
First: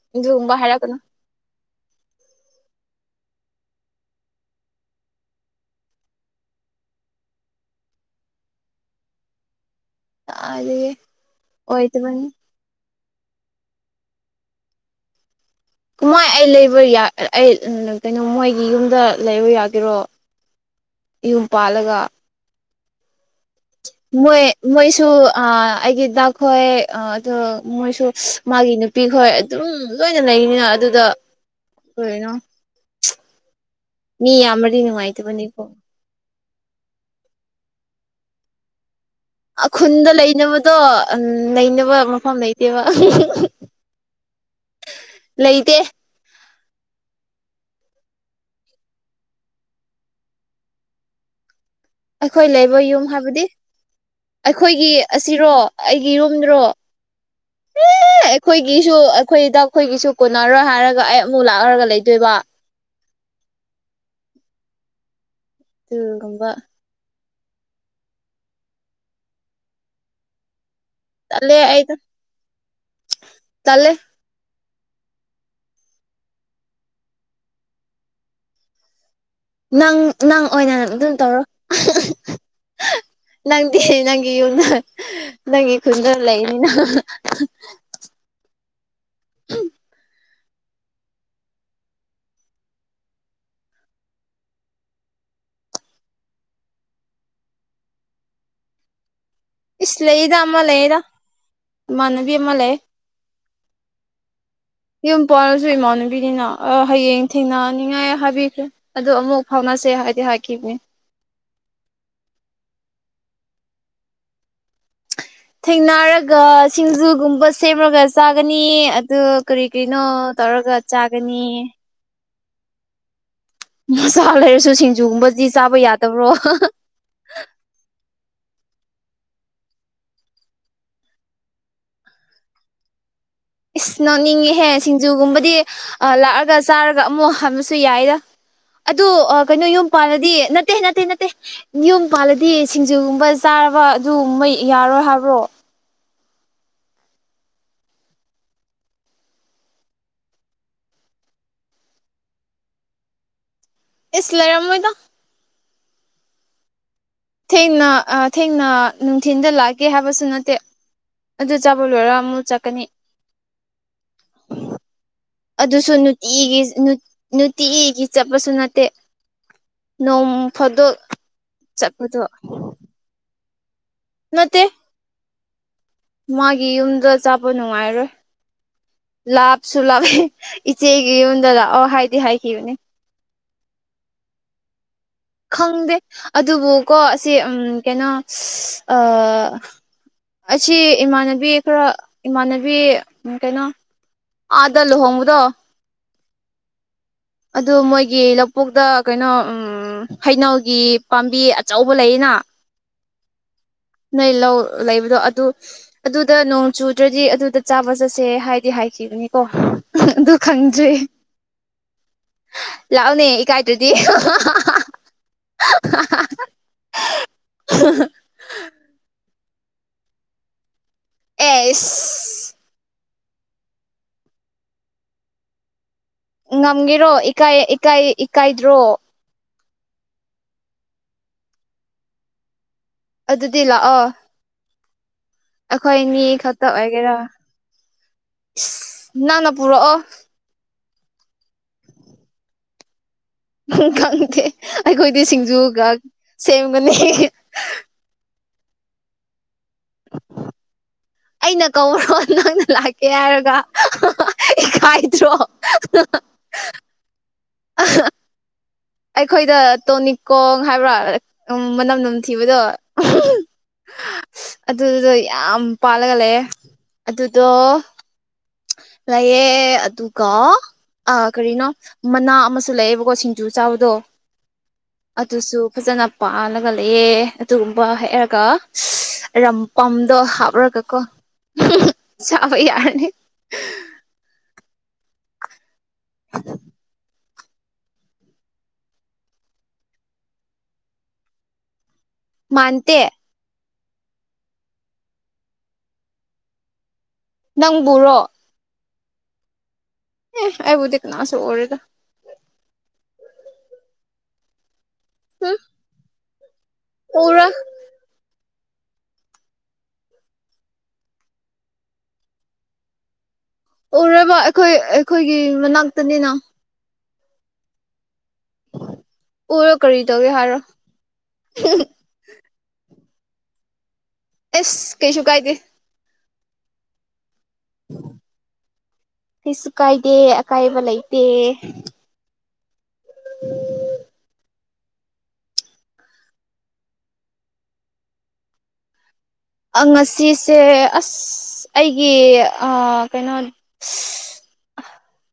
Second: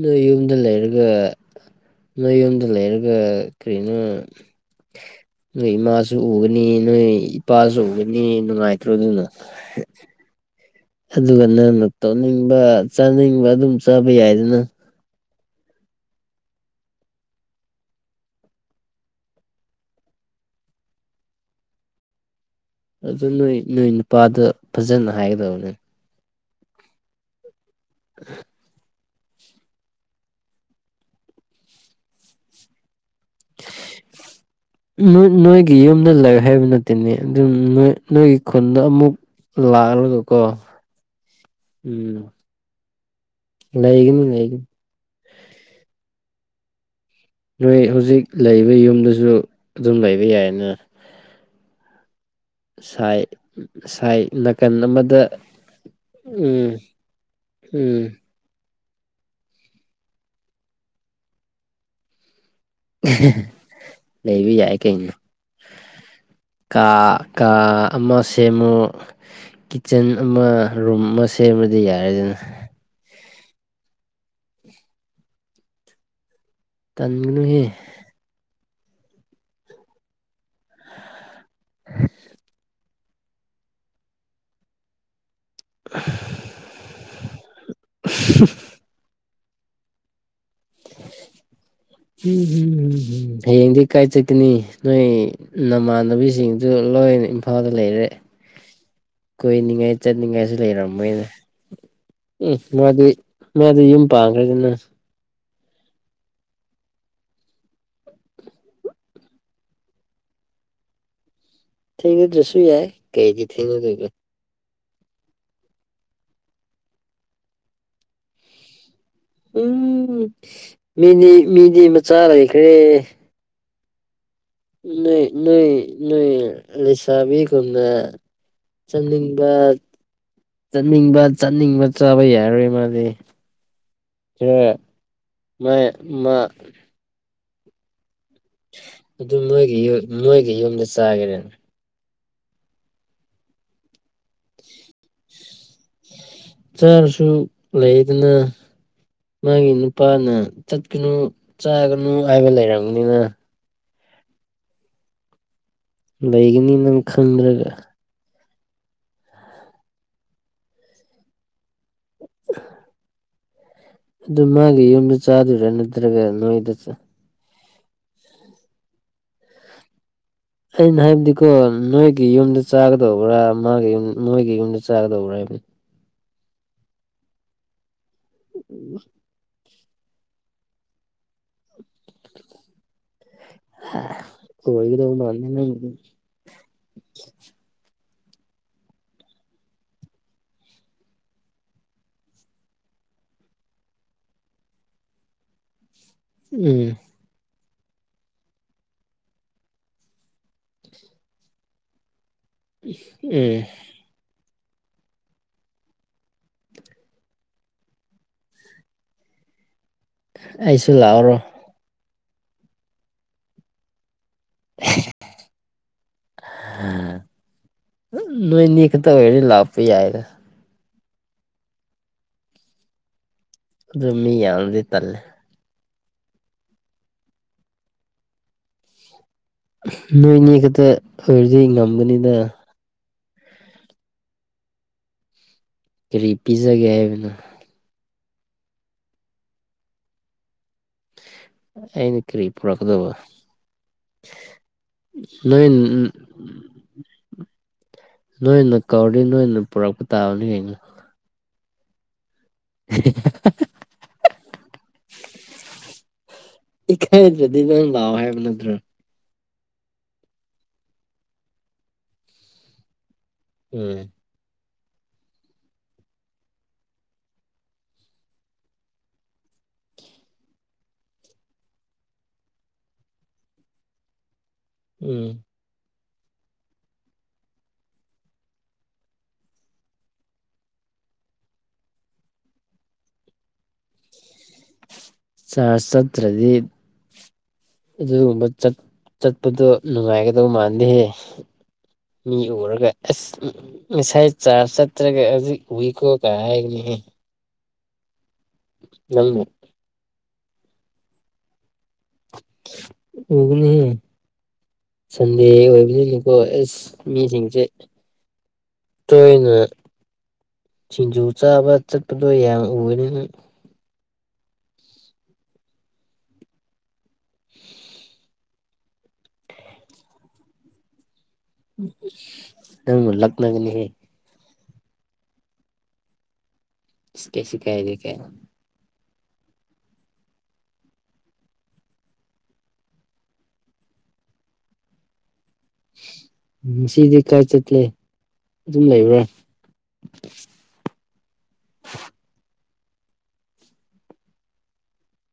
ꯅꯣꯏ ꯌꯨꯝꯗ ꯍꯥꯏꯔꯛꯀꯅꯨ ꯂꯩꯔꯒ ꯅꯣꯏ ꯌꯨꯝꯗ ꯂꯩꯔꯒ ꯀꯔꯤꯅꯣ ꯅꯣꯏ ꯏꯃꯥꯁꯨ ꯎꯒꯅꯤ ꯅꯣꯏ ꯏꯄꯥꯁꯨ ꯎꯒꯅꯤ ꯅꯨꯡꯉꯥꯏꯇ꯭ꯔꯣ ꯑꯗꯨꯅ [unintelligible] ꯀꯥꯏꯗꯒꯤ ꯑꯗꯨꯒ ꯅꯪꯅ ꯇꯧꯅꯤꯡꯕ ꯆꯥꯅꯤꯡꯕ ꯑꯗꯨꯝ ꯆꯥꯕ ꯌꯥꯏꯗꯅ ꯃꯣꯏ ꯑꯩ ꯂꯩꯕ ꯑꯩ ꯀꯩꯅꯣ ꯃꯣꯏꯒꯤ ꯌꯨꯝꯗ ꯂꯩꯕ ꯌꯥꯒꯦꯔꯣ ꯌꯨꯝ ꯄꯥꯜꯂꯒ ꯑꯗꯨ ꯅꯣꯏ ꯅꯣꯏ ꯃꯣꯏ ꯅꯨꯄꯥꯗ ꯃꯣꯏꯁꯨ ꯐꯖꯅ ꯑꯥ ꯍꯥꯏꯒꯗꯕꯅꯦ ꯑꯩꯒꯤ ꯗꯥꯛ ꯍꯣꯏ ꯑꯗꯣ ꯃꯣꯏꯁꯨ ꯃꯥꯒꯤ ꯅꯨꯞ ꯅꯨꯄꯤꯈꯣꯏ ꯑꯗꯨꯝ ꯂꯣꯏꯅ ꯂꯩꯔꯤꯅꯤꯅ ꯑꯗꯨꯗꯣ ꯀꯔꯤꯅꯣ ꯃꯤ ꯌꯥꯝꯃꯗꯤ ꯅꯣꯏ ꯅꯨꯡꯉꯥꯏꯇꯕꯅꯤꯀꯣ ꯅꯣꯏꯒꯤ ꯌꯝꯗ ꯂꯩꯔꯦ ꯍꯥꯏꯕ ꯅꯠꯇꯦꯅꯦ ꯑꯗꯨꯝ ꯅꯣꯏꯒꯤ ꯈꯨꯟꯗ ꯑꯃꯨꯛ ꯈꯨꯟꯗ ꯂꯥꯛꯂꯒꯀꯣ ꯂꯩꯅꯕꯗꯣ ꯎꯝ ꯂꯩꯅꯕ ꯎꯝ ꯃꯐꯝ ꯂꯩꯇꯦꯕ ꯂꯩꯒꯅꯤ ꯂꯩꯒꯅꯤ ꯂꯩꯇꯦ ꯅꯣꯏ ꯍꯧꯖꯤꯛ ꯂꯩꯕ ꯌꯨꯝꯗꯨꯁꯨ ꯑꯗꯨꯝ ꯂꯩꯕ ꯌꯥꯏꯌꯦꯅ ꯑꯩꯈꯣꯏ ꯂꯩꯕ ꯌꯨꯝ ꯁꯥꯏ ꯍꯥꯏꯕꯗꯤ ꯁꯥꯏ ꯅꯥꯀꯟ ꯑꯩꯈꯣꯏꯒꯤ ꯑꯃꯗ ꯑꯁꯤꯔꯣ ꯑꯩꯒꯤ ꯌꯨꯝꯗ꯭ꯔꯣ ꯎꯝ ꯎꯝ ꯑꯦ ꯑꯩꯈꯣꯏꯒꯤꯁꯨ ꯑꯩꯈꯣꯏꯗ ꯑꯩꯈꯣꯏꯒꯤꯁꯨ ꯀꯣꯟꯅꯔꯣꯏ ꯍꯥꯏꯔꯒ ꯑꯩ ꯑꯃꯨꯛ ꯂꯥꯛꯂꯔꯒ ꯂꯩꯗꯣꯏꯕ ꯂꯩꯕ ꯌꯥꯏ ꯀꯩꯅꯣ ꯑꯗꯨꯒꯨꯝꯕ ꯀꯥ ꯀꯥ ꯑꯃ ꯁꯦꯝꯃꯣ ꯀꯤꯠꯆꯟ ꯑꯃ ꯔꯨꯝ ꯑꯃ ꯇꯜꯂꯦ ꯁꯦꯝꯃꯗꯤ ꯑꯩꯗꯣ ꯌꯥꯔꯦꯗꯅ ꯇꯜꯂꯦ ꯇꯟꯒꯅꯨꯍꯦ ꯅꯪ ꯅꯪ ꯑꯣꯏꯅ ꯑꯗꯨꯝ ꯇꯧꯔꯣ ꯅꯪꯗꯤ ꯅꯪꯒꯤ ꯌꯨꯝꯅ ꯅꯪꯒꯤ ꯈꯨꯟꯗ ꯂꯩꯅꯤꯅ [unintelligible] ꯎꯝ ꯍꯌꯦꯡꯗꯤ ꯀꯥꯏ ꯆꯠꯀꯥꯅꯤ ꯅꯣꯏ ꯅꯃꯥꯟꯅꯕꯤꯁꯤꯡꯗꯨ ꯂꯣꯏꯅ ꯏꯝꯐꯥꯜꯗ ꯂꯩꯔꯦ ꯀꯣꯏꯅꯤꯡꯉꯥꯏ ꯏꯁ ꯂꯩꯗ ꯆꯠꯅꯤꯡꯉꯥꯏꯁꯨ ꯑꯃ ꯂꯩꯗ ꯂꯩꯔꯝꯃꯣꯏꯅ ꯏꯃꯥꯟꯅꯕꯤ ꯑꯃ ꯎꯝ ꯂꯩ ꯃꯥꯗꯤ ꯃꯥꯗꯤ ꯌꯨꯝ ꯄꯥꯡꯈ꯭ꯔꯦꯗꯅ ꯌꯨꯝ ꯄꯜꯂꯁꯨ ꯏꯃꯥꯟꯅꯕꯤꯅꯤꯅ ꯑꯥ ꯍꯌꯦꯡ ꯊꯦꯡꯅꯅꯤꯡꯉꯥꯏ ꯍꯥꯏꯕꯤꯈ꯭ꯔꯦ ꯑꯗꯨ ꯑꯃꯨꯛ ꯐꯥꯎꯅꯁꯦ ꯍꯥꯏꯗꯤ ꯍꯥꯏꯈꯤꯕꯅꯤ ꯊꯦꯡꯅꯗ꯭ꯔꯥꯁꯨ ꯌꯥꯏ ꯀꯩꯒꯤ ꯊꯦꯡꯅꯗꯣꯏꯕ ꯊꯦꯡꯅꯔꯒ ꯁꯤꯡꯖꯨꯒꯨꯝꯕ ꯁꯦꯝꯔꯒ ꯆꯥꯒꯅꯤ ꯑꯗꯨ ꯀꯔꯤ ꯀꯔꯤꯅꯣ ꯎꯝ ꯇꯧꯔꯒ ꯆꯥꯒꯅꯤ ꯆꯥ ꯂꯩꯈ꯭ꯔꯦ ꯃꯆꯥ ꯂꯩꯔꯁꯨ ꯁꯤꯡꯖꯨꯒꯨꯝꯕꯗꯤ ꯆꯥꯕ ꯌꯥꯗꯕ꯭ꯔꯣ ꯆꯥꯕꯤꯒꯨꯝꯅ ꯆꯪꯅꯤꯡꯕ ꯆꯠꯅꯤꯡꯕ ꯆꯠꯅꯤꯡꯕ ꯆꯥꯕ ꯌꯥꯔꯔꯣꯏ ꯃꯥꯗꯤ ꯏꯁ ꯅꯣꯛꯅꯤꯡꯉꯍꯦ ꯈꯔ ꯁꯤꯡꯖꯨꯒꯨꯝꯕꯗꯤ ꯃꯥ ꯑꯥ ꯃꯥ ꯂꯥꯛꯑꯒ ꯆꯥꯔꯒ ꯑꯃꯨꯛ ꯍꯟꯕꯁꯨ ꯌꯥꯏꯗ ꯑꯗꯨ ꯀꯩꯅꯣ ꯃꯣꯏꯒꯤ ꯌꯨꯝ ꯄꯥꯜꯂꯗꯤ ꯃꯣꯏꯒꯤ ꯅꯠꯇꯦ ꯌꯨꯝꯗ ꯅꯠꯇꯦ ꯅꯠꯇꯦ ꯆꯥꯒꯦꯔ ꯌꯨꯝ ꯄꯥꯜꯂꯗꯤ ꯁꯤꯡꯖꯨꯒꯨꯝꯕ ꯆꯥꯔꯕ ꯑꯗꯨꯒꯨꯝꯕ ꯌꯥꯔꯣꯏ ꯍꯥꯏꯕ꯭ꯔꯣ ꯆꯥꯥꯔꯁꯨ ꯂꯩꯗꯅ ꯃꯥꯒꯤ ꯅꯨꯄꯥꯅ ꯆꯠꯀꯅꯨ ꯆꯥꯒꯅꯨ ꯍꯥꯏꯕ ꯂꯩꯔꯝꯒꯅꯤꯅ ꯏꯁ ꯂꯩꯔꯝꯃꯣꯏꯗ ꯂꯩꯒꯅꯤ ꯅꯪ ꯈꯪꯗ꯭ꯔꯒ ꯊꯦꯡꯅ ꯑꯥ ꯊꯦꯡꯅ ꯅꯨꯡꯊꯤꯟꯗ ꯂꯥꯛꯒꯦ ꯍꯥꯏꯕꯁꯨ ꯅꯠꯇꯦ ꯑꯗꯨ ꯆꯥꯕ ꯂꯣꯏꯔ ꯑꯃꯨꯨ ꯆꯠꯀꯥꯅꯤ ꯑꯗꯨ ꯃꯥꯒꯤ ꯌꯨꯝꯗ ꯆꯥꯗꯣꯏꯔꯥ ꯑꯗꯨꯁꯨ ꯅꯠꯇ꯭ꯔꯒ ꯅꯨꯡꯇꯤꯒꯤ ꯅꯣꯏꯗ ꯆꯥ ꯅꯨꯡꯇꯤꯒꯤ ꯒꯤ ꯆꯠꯄꯁꯨ ꯅꯠꯇꯦ ꯅꯣꯡ ꯐꯥꯗꯣꯛ ꯑꯩꯅ ꯍꯥꯏꯕꯗꯤꯀꯣ ꯆꯠꯄꯗꯣ ꯅꯣꯏꯒꯤ ꯌꯨꯝꯗ ꯆꯥꯒꯗꯧꯕ꯭ꯔꯥ ꯃꯥꯒꯤ ꯌꯨꯝ ꯃꯣꯏꯒꯤ ꯅꯠꯇꯦ ꯌꯨꯝꯗ ꯆꯥꯒꯗꯧꯕ꯭ꯔꯥ ꯍꯥꯏꯕꯅꯤ ꯃꯥꯒꯤ ꯌꯨꯝꯗ ꯆꯥꯕ ꯅꯨꯡꯉꯥꯏꯔꯣꯏ ꯂꯥꯞ ꯁꯨꯂꯥꯎꯋꯦ ꯏꯆꯦꯒꯤ ꯌꯨꯝꯗ ꯂꯥꯛꯑꯣ ꯍꯥꯏꯗꯤ ꯍꯥꯏꯈꯤꯕꯅꯦ ꯍꯥ [unintelligible] ꯑꯣꯏꯒꯗꯧ ꯃꯥꯟ ꯈꯪꯗꯦ ꯑꯗꯨꯕꯨꯀꯣ ꯑꯁꯤ ꯎꯝ ꯀꯩꯅꯣ ꯑꯥ ꯑꯁꯤ ꯏꯃꯥꯟꯅꯕꯤ ꯈꯔ ꯏꯃꯥꯟꯅꯕꯤ ꯀꯩꯅꯣ ꯑꯥꯗ ꯂꯨꯍꯣꯡꯕꯗꯣ ꯎꯝ ꯑꯗꯨ ꯃꯣꯏꯒꯤ ꯂꯧꯕꯨꯛꯇꯥ ꯀꯩꯅꯣ ꯎꯝ ꯍꯩꯅꯧꯒꯤ ꯄꯥꯝꯕꯤ ꯑꯆꯧꯕ ꯂꯩꯌꯦꯅ ꯎꯝ ꯅꯣꯏ ꯂꯧ ꯂꯩꯕꯗꯣ ꯑꯗꯨ ꯑꯗꯨꯗ ꯅꯣꯡ ꯆꯨꯗ꯭ꯔꯥꯗꯤ ꯑꯗꯨꯗ ꯆꯥꯕ ꯆꯠꯁꯦ ꯍꯥꯏꯗꯤ ꯍꯥꯏꯈꯤꯕꯅꯤꯀꯣ ꯑꯗꯨ ꯑꯩꯁꯨ ꯂꯥꯛꯎꯔꯣ ꯂꯥꯛꯎꯅꯦ ꯏꯀꯥꯏꯗ꯭ꯔꯥꯗꯤ [unintelligible] ꯅꯣꯏ ꯑꯅꯤ ꯈꯠꯇ ꯑꯣꯏꯔꯗꯤ ꯂꯥꯛꯄ ꯌꯥꯏꯗ ꯑꯦ ꯑꯗꯨ ꯃꯤ ꯌꯥꯝꯃꯥꯗꯤ ꯇꯜꯂꯦ ꯉꯝꯒꯦꯔꯣ ꯏꯀꯥꯏ ꯏꯀꯥꯏ ꯏꯀꯥꯏꯗ꯭ꯔꯣ ꯅꯣꯏꯅꯤ ꯈꯛꯇ ꯑꯣꯏꯔꯗꯤ ꯉꯝꯒꯅꯤꯅꯥ ꯑꯗꯨꯗꯤ ꯂꯥꯛꯑꯣ ꯑꯩꯈꯣꯏꯅꯤ ꯀꯔꯤ ꯈꯛꯇ ꯄꯤꯖꯒꯦ ꯑꯣꯏꯒꯦꯔꯥ ꯍꯥꯏꯕꯅꯣ ꯅꯪꯅ ꯄꯨꯔꯛꯑꯣ ꯑꯩꯅ ꯀꯔꯤ ꯄꯨꯔꯛꯀꯗꯕ ꯈꯪꯗꯦ ꯑꯩꯈꯣꯏꯗꯤ ꯅꯣꯏ ꯁꯤꯡꯖꯨꯒ ꯁꯦꯝꯒꯅꯤ ꯅꯣꯏꯅ ꯀꯧꯔꯗꯤ ꯅꯣꯏꯅ ꯄꯨꯔꯛꯄ ꯇꯥꯕꯅꯤ ꯀꯩꯅꯣ ꯑꯩꯅ ꯀꯧꯕ꯭ꯔꯣ ꯅꯪꯅ ꯂꯥꯛꯀꯦ ꯍꯥꯏꯔꯒ ꯏꯀꯥꯏꯗ꯭ꯔꯣ ꯏꯀꯥꯏꯗꯔꯥꯗꯤ ꯅꯪ ꯂꯥꯛꯑꯣ ꯍꯥꯏꯕ ꯅꯠꯇ꯭ꯔꯣ ꯑꯩꯈꯣꯏꯗ ꯇꯣꯅꯤꯀꯣꯡ ꯍꯥꯏꯕ꯭ꯔꯥ ꯃꯅꯝ ꯅꯝꯊꯤꯕꯗꯣ ꯎꯝ ꯑꯗꯨꯗꯨꯗꯣ ꯌꯥꯝ ꯄꯥꯜꯂꯒ ꯂꯩꯑꯦ ꯑꯗꯨꯗꯣ ꯂꯩꯑ ꯑꯗꯨꯒ ꯑ ꯀꯔꯤꯅꯣ ꯃꯅꯥ ꯑꯃꯁꯨ ꯂꯩꯌꯦꯕꯀꯣ ꯁꯤꯡꯖꯨ ꯆꯥꯕꯗꯣ ꯎꯝ ꯑꯗꯨꯁꯨ ꯐꯖꯅ ꯄꯥꯜꯂꯒ ꯂꯩꯑꯦ ꯑꯗꯨꯒꯨꯝꯕ ꯍꯦꯛꯔꯒ ꯔꯝꯄꯝꯗꯣ ꯍꯥꯞꯔꯒ ꯀꯣ ꯆꯥꯕ ꯌꯥꯔꯅꯤ ꯆꯥ ꯁꯠꯇ꯭ꯔꯗꯤ ꯑꯗꯨꯒꯨꯝꯕ ꯆꯠ ꯆꯠꯄꯗꯣ ꯅꯨꯡꯉꯥꯏꯒꯗꯕ ꯃꯥꯟꯗꯦꯍꯦ ꯃꯤ ꯎꯔꯒ ꯃꯥꯟꯇꯦ ꯑꯁ ꯉꯁꯥꯏ ꯆꯥ ꯆꯠꯇ꯭ꯔꯒ ꯍꯧꯖꯤꯛ ꯎꯏ ꯀꯣ ꯀꯥꯏ ꯍꯥꯏꯒꯅꯤꯍꯦ ꯅꯪꯕꯨꯔꯣ ꯅꯪ ꯕꯨ ꯑꯦ ꯑꯩꯕꯨꯗꯤ ꯀꯅꯥꯁꯨ ꯎꯔꯣꯏꯗ ꯎꯒꯥꯅꯤ ꯁꯟꯗꯦ ꯎꯝ ꯑꯣꯏꯕꯅꯤꯅꯥꯀꯣ ꯎꯔ ꯃꯤꯁꯤꯡꯁꯦ ꯇꯣꯏꯅ ꯁꯤꯡꯖꯨ ꯆꯥꯕ ꯆꯠꯄꯗꯣ ꯌꯥꯝ ꯎꯕꯅꯤꯅꯪ ꯎꯔꯣꯏꯕ ꯑꯩꯈꯣꯏ ꯑꯩꯈꯣꯏꯒꯤ ꯃꯅꯥꯛꯇꯅꯤꯅ ꯎꯔꯥ ꯀꯔꯤ ꯇꯧ ꯍꯥꯢꯔꯥ ꯅꯪ ꯂꯛꯅꯒꯅꯤ ꯍꯦ ꯑꯁ ꯀꯩꯁꯨ ꯀꯥꯏꯗꯦ ꯏꯁ ꯀꯔꯤꯁꯨ ꯀꯥꯏꯗꯦ ꯀꯥꯏ ꯀꯩꯁꯨ ꯀꯥꯏꯗꯦ ꯑꯀꯥꯏꯕ ꯂꯩꯇꯦ ꯎꯝ [inaudible] ꯉꯥꯁꯤꯗꯤ ꯀꯥꯏ ꯆꯠꯀꯦ ꯑꯗꯨꯝ ꯂꯩꯕ꯭ꯔꯥ ꯉꯁꯤꯁꯦ ꯑꯁ ꯑꯩꯒꯤ ꯑꯥ ꯀꯩꯅꯣ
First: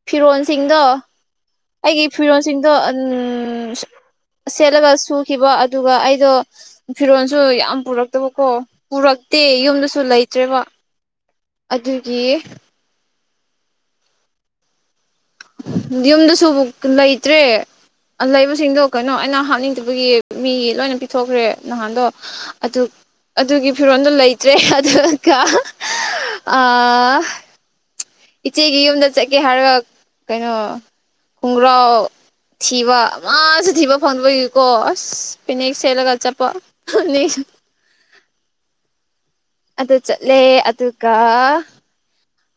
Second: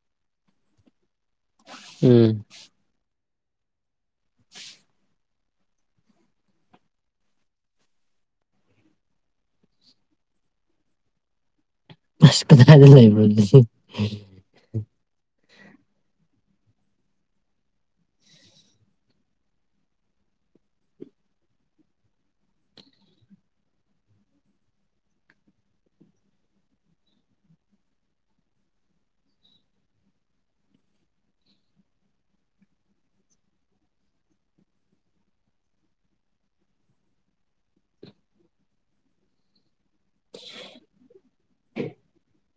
ꯐꯤꯔꯣꯜꯁꯤꯡꯗꯣ ꯑꯩꯒꯤ ꯎꯝ ꯐꯤꯔꯣꯜꯁꯤꯡꯗꯣ ꯎꯪꯪ ꯁꯦꯠꯂꯒ ꯁꯨꯈꯤꯕ ꯑꯗꯨꯒ ꯑꯩꯗꯣ ꯐꯤꯔꯣꯜꯁꯨ ꯌꯥꯝ ꯄꯨꯔꯛꯇꯕꯀꯣ ꯄꯨꯔꯛꯇꯦ ꯌꯨꯝꯗꯁꯨ ꯂꯩꯇ꯭ꯔꯦꯕ ꯑꯗꯨꯒꯤ ꯑꯁ ꯀꯥꯗꯥꯏꯗ ꯂꯩꯕ꯭ꯔꯥ ꯑꯗꯨꯗꯤ ꯌꯨꯝꯗꯁꯨꯛ ꯂꯩꯇ꯭ꯔꯦ ꯂꯩꯕꯁꯤꯡꯗꯣ ꯀꯩꯅꯣ ꯑꯩꯅ ꯍꯥꯞꯅꯤꯡꯇꯕꯒꯤ ꯃꯤ ꯂꯣꯏꯅ ꯄꯤꯊꯣꯛꯈ꯭ꯔꯦ ꯅꯍꯥꯟꯗꯣ ꯑꯇꯨꯛ ꯑꯗꯨꯒꯤ ꯐꯤꯔꯣꯟꯗꯣ ꯂꯩꯇ꯭ꯔꯦ ꯑꯗꯨꯒ ꯑꯥ ꯏꯆꯦꯒꯤ ꯌꯨꯝꯗ ꯆꯠꯀꯦ ꯍꯥꯏꯔꯒ ꯀꯩꯅꯣ ꯈꯨꯡꯒ꯭ꯔꯥꯎ ꯊꯤꯕ ꯑꯃꯥꯁꯨ ꯊꯤꯕ ꯐꯪꯗꯕꯩꯀꯣ ꯑꯁ ꯄꯤꯅꯦꯛ ꯁꯦꯠꯂꯒ ꯆꯠꯄ [unintelligible] ꯑꯗꯨ ꯆꯠꯂꯦ ꯑꯗꯨꯒ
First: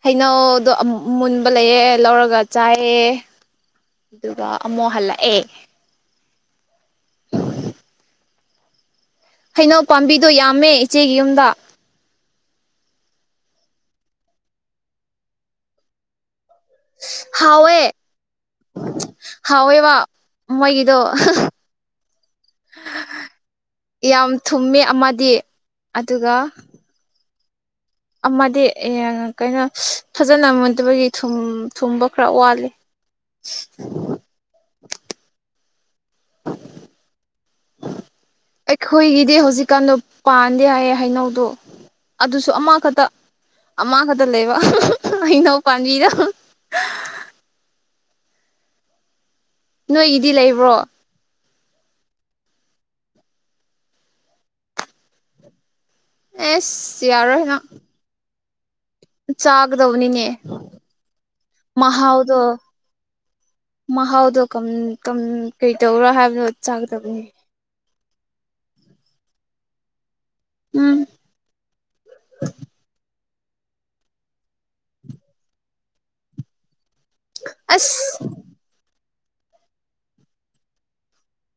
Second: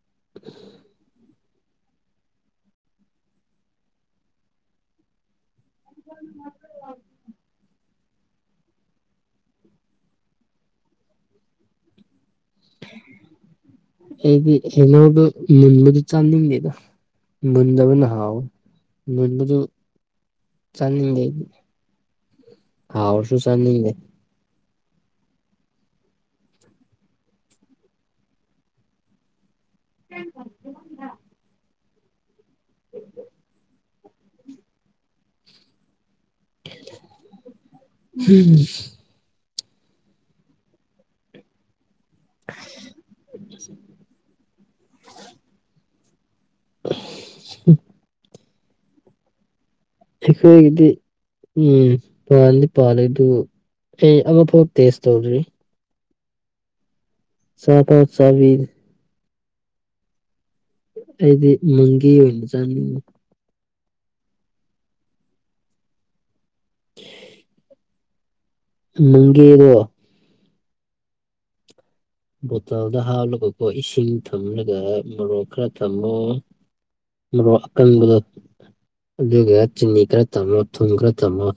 ꯍꯩꯅꯧꯗꯣ ꯑꯃꯨꯟ ꯃꯨꯟꯕ ꯂꯩꯌꯦ ꯂꯧꯔꯒ ꯆꯥꯏꯌꯦ ꯑꯗꯨꯒ ꯑꯃꯨꯛ ꯍꯜꯂꯛꯑꯦ [unintelligible] ꯍꯩꯅꯧ ꯄꯥꯝꯕꯤꯗꯣ ꯌꯥꯝꯃꯦ ꯏꯆꯦꯒꯤ ꯌꯨꯝꯗ ꯑꯩꯗꯤ ꯍꯩꯅꯧꯗꯣ ꯃꯨꯟꯕꯗꯤ ꯆꯥꯅꯤꯡꯗꯦꯗ ꯍꯥꯎꯋꯦ ꯃꯨꯟꯗꯕꯅ ꯍꯥꯎꯋꯤ ꯃꯨꯟꯕꯗꯨ ꯍꯥꯎꯋꯦꯕ ꯃꯣꯏꯒꯤꯗꯣ ꯆꯥꯅꯤꯡꯗꯦ ꯍꯥꯎꯔꯁꯨ ꯆꯥꯅꯤꯡꯗꯦ ꯌꯥꯝ ꯊꯨꯝꯃꯦ ꯑꯃꯗꯤ ꯑꯗꯨꯒ ꯑꯃꯗꯤ ꯑꯦ ꯀꯩꯅꯣ ꯐꯖꯅ ꯃꯨꯟꯗꯕꯒꯤ ꯊꯨꯝ-ꯊꯨꯝꯕ ꯈꯔ ꯋꯥꯠ ꯂꯤ [unintelligible] ꯑꯩꯈꯣꯏꯒꯤꯗꯤ ꯍꯧꯖꯤꯛꯀꯥꯟꯗꯣ ꯄꯥꯟꯗꯦ ꯍꯥꯏꯌꯦ ꯍꯩꯅꯧꯗꯨ ꯑꯗꯨꯁꯨ ꯑꯃꯈꯛꯇ-ꯑꯃꯈꯛꯇ ꯂꯩꯕ ꯍꯩꯅꯧ ꯄꯥꯝꯕꯤꯗꯣ [unintelligible] ꯅꯣꯏꯒꯤꯗꯤ ꯂꯩꯕ꯭ꯔꯣ ꯑꯩꯈꯣꯏꯒꯤꯗꯤ ꯎꯝ ꯄꯥꯟꯗꯤ ꯄꯥꯜꯂꯤ ꯑꯗꯨ ꯑꯩ ꯑꯃꯐꯥꯎ ꯇꯦꯁ ꯇꯧꯗ꯭ꯔꯤ ꯑꯦꯁ ꯌꯥꯔꯣꯏ ꯅꯪ ꯆꯥꯐꯥꯎ ꯆꯥꯕꯤꯗꯦ ꯆꯥꯒꯗꯧꯕꯅꯤꯅꯦ ꯑꯩꯗꯤ ꯃꯪꯒꯤꯍꯩ ꯃꯍꯥꯎꯗꯣ ꯑꯣꯏꯅ ꯆꯥꯅꯤꯡꯉꯤ ꯃꯍꯥꯎꯗꯣ ꯀꯝ-ꯀꯝ ꯀꯩ ꯇꯧꯔꯥ ꯍꯥꯏꯕꯅꯣ ꯆꯥꯒꯗꯕꯅꯤ ꯃꯪꯒꯤꯍꯩꯔꯣ ꯎꯝ ꯕꯣꯇꯜꯗ ꯍꯥꯞꯂꯒꯀꯣ ꯏꯁꯤꯡ ꯊꯝꯂꯒ ꯃꯣꯔꯣꯛ ꯈꯔ ꯊꯝꯃꯦ ꯃꯔꯣꯛ ꯑꯁ ꯑꯀꯪꯕꯗꯣ ꯑꯗꯨꯒ ꯆꯤꯅꯤ ꯈꯔ ꯊꯝꯃꯣ ꯊꯨꯝ ꯈꯔ ꯊꯝꯃꯣ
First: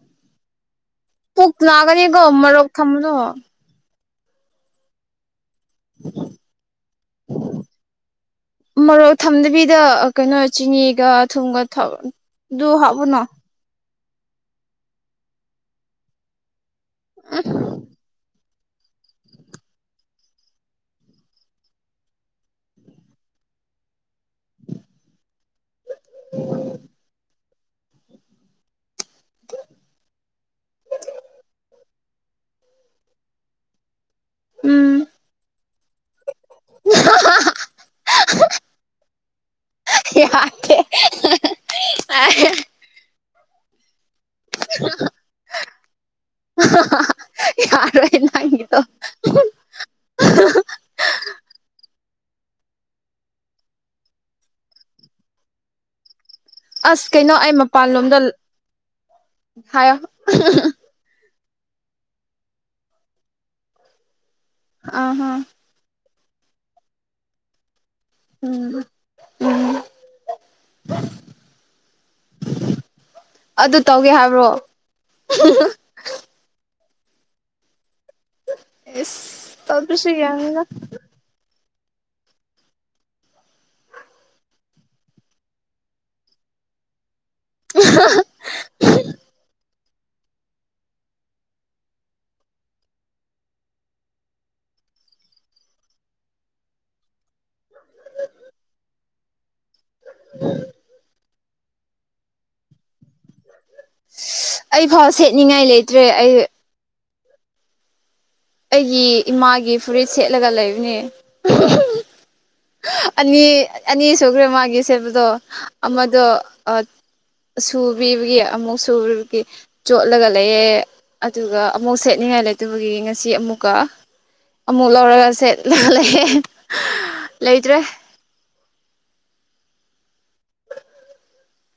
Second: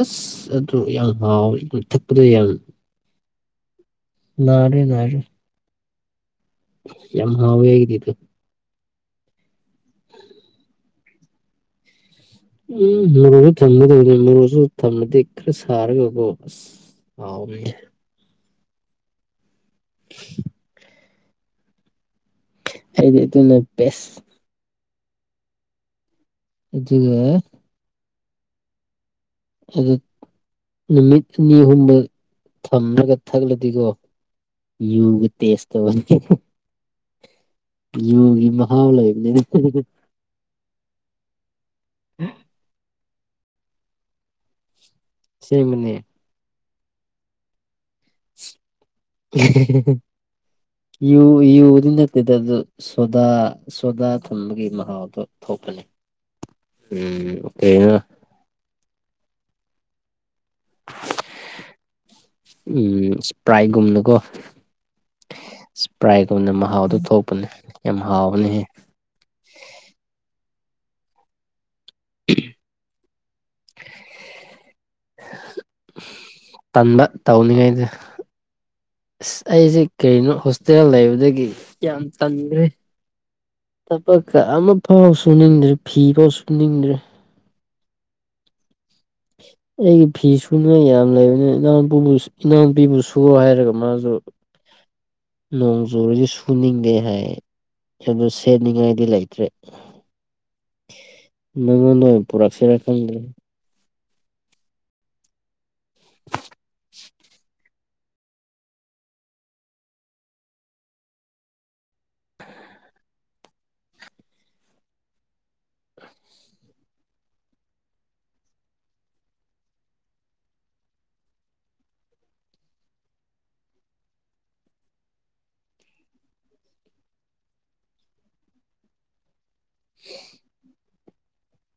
ꯑꯁ ꯑꯗꯨ ꯌꯥꯝ ꯄꯨꯛ ꯍꯥꯎꯋꯦ ꯅꯥꯒꯅꯤꯀꯣ ꯊꯛꯄꯗ ꯃꯔꯣꯛ ꯊꯝꯕꯗꯣ ꯅꯥꯗꯤ ꯅꯥꯏ [inaudible] ꯌꯥꯝ ꯍꯥꯎꯋꯦ ꯑꯩꯒꯤꯗꯤ ꯃꯣꯔꯣꯛ ꯊꯝꯗꯕꯤꯗ ꯑꯥ ꯀꯩꯅꯣ ꯆꯤꯅꯤꯒ ꯊꯨꯝꯒ ꯊꯝ ꯎꯝ ꯃꯔꯣꯛꯁꯨ ꯊꯝꯒꯗꯕꯅꯤ ꯃꯔꯣꯛꯁꯨ ꯊꯝꯃꯗꯤ ꯈꯔ ꯁꯥꯔꯥꯒꯀꯣ ꯑꯁ ꯍꯥꯎꯋꯤ ꯑꯩꯗꯤ ꯑꯗꯨꯅ ꯕꯦꯁ [inaudible] ꯑꯗꯨꯒ ꯑꯗꯨ ꯅꯨꯃꯤꯠ ꯑꯅꯤ ꯑꯍꯨꯝꯔꯛ ꯊꯝꯂꯒ ꯊꯛꯂꯗꯤꯀꯣ ꯎꯝ ꯌꯨꯒꯤ ꯇꯦꯁ ꯇꯧꯕꯅꯤ [inaudible] ꯌꯨꯒꯤ ꯃꯍꯥꯎ ꯂꯩꯕꯅꯤꯅ ꯌꯥꯔꯦ [inaudible] [inaudible] ꯁꯦꯡꯕꯅꯦ ꯌꯥꯔꯦ ꯅꯪꯒꯤꯗꯣ ꯌꯨꯨ ꯌꯨꯗꯤ ꯅꯠꯇꯦꯗ ꯑꯗꯨ ꯁꯣꯗꯥ ꯁꯣꯗꯥ ꯊꯝꯕꯒꯤ ꯃꯍꯥꯎ ꯗꯣ ꯊꯣꯛꯄꯅꯦ ꯑꯁ ꯀꯩꯅꯣ ꯎꯝ ꯑꯩ ꯀꯩꯅꯣ ꯃꯄꯥꯟꯂꯣꯝꯗ ꯍꯥꯏꯌꯣ ꯎꯝ ꯁꯄ꯭ꯔꯥꯏ ꯒꯨꯝꯅꯒꯣ ꯑ ꯍ ꯁꯄ꯭ꯔꯥꯏꯒꯨꯝꯅ ꯃꯍꯥꯎꯗꯨ ꯊꯣꯛꯄꯅꯤ ꯎꯝ ꯎꯝ ꯑꯗꯨ ꯇꯧꯒꯦ ꯍꯥꯏꯕ꯭ꯔꯣ ꯇꯟꯕ ꯇꯧꯅꯤꯡꯉꯥꯏꯗꯣ ꯑꯁ ꯏꯁ ꯑꯩꯖꯦ ꯇꯧꯗ꯭ꯔꯁꯨ ꯀꯔꯤꯅꯣ ꯌꯥꯅꯤꯗ ꯍꯣꯁꯇꯦꯜ ꯂꯩꯕꯗꯒꯤ ꯌꯥꯝ ꯇꯟꯒꯔ꯭ꯦ ꯊꯕꯛꯀ ꯑꯃꯐꯥꯎ ꯁꯨꯅꯤꯡꯗ꯭ꯔꯦ ꯐꯤꯐꯥꯎ ꯁꯨꯅꯤꯡꯗ꯭ꯔꯦ [inaudible] ꯑꯩꯒꯤ ꯐꯤ ꯁꯨꯅꯉꯥꯏ ꯌꯥꯝ ꯂꯩꯕꯅꯦ ꯏꯅꯥꯎꯅꯨꯄꯨꯕꯨ ꯏꯅꯥꯎꯅꯨꯄꯤꯕꯨ ꯁꯨꯌꯣ ꯍꯥꯏꯔꯒ ꯃꯥꯁꯨ ꯅꯣꯡꯆꯨꯔꯗꯤ ꯁꯨꯅꯤꯡꯗꯦ ꯍꯥꯏ ꯑꯗꯨ ꯁꯦꯠꯅꯤꯡꯉꯥꯏꯗꯤ ꯂꯩꯇ꯭ꯔꯦ ꯅꯪꯉꯣꯟꯅꯣ ꯄꯨꯔꯛꯁꯤꯔꯥ ꯈꯪꯗꯔ꯭ꯦ ꯑꯩꯐꯥꯎ ꯁꯦꯠꯅꯤꯡꯉꯥꯏ ꯂꯩꯇ꯭ꯔꯦ ꯑꯩ [inaudible] ꯑꯩꯒꯤ ꯏꯃꯥꯒꯤ ꯐꯨꯔꯤꯠ ꯁꯦꯠꯂꯒ ꯂꯩꯕꯅꯦ ꯑꯅꯤ ꯑꯅꯤ ꯁꯨꯈ꯭ꯔꯦ ꯃꯥꯒꯤ ꯁꯦꯠꯕꯗꯣ ꯑꯃꯗꯣ ꯑ ꯁꯨꯕꯤꯕꯒꯤ ꯑꯃꯨꯛ ꯁꯨꯕꯒꯤ ꯆꯣꯠꯂꯒ ꯂꯩꯌꯦ ꯑꯗꯨꯒ ꯑꯃꯨꯛ ꯁꯦꯠꯅꯤꯡꯉꯥꯏ ꯂꯩꯇꯕꯒꯤ ꯉ ꯁꯤ ꯑꯃꯨꯛꯀ ꯑꯃꯨꯛ ꯂꯧꯔꯒ ꯁꯦꯂ ꯂꯩꯌꯦ ꯂꯩꯇ꯭ꯔꯦ [inaudible]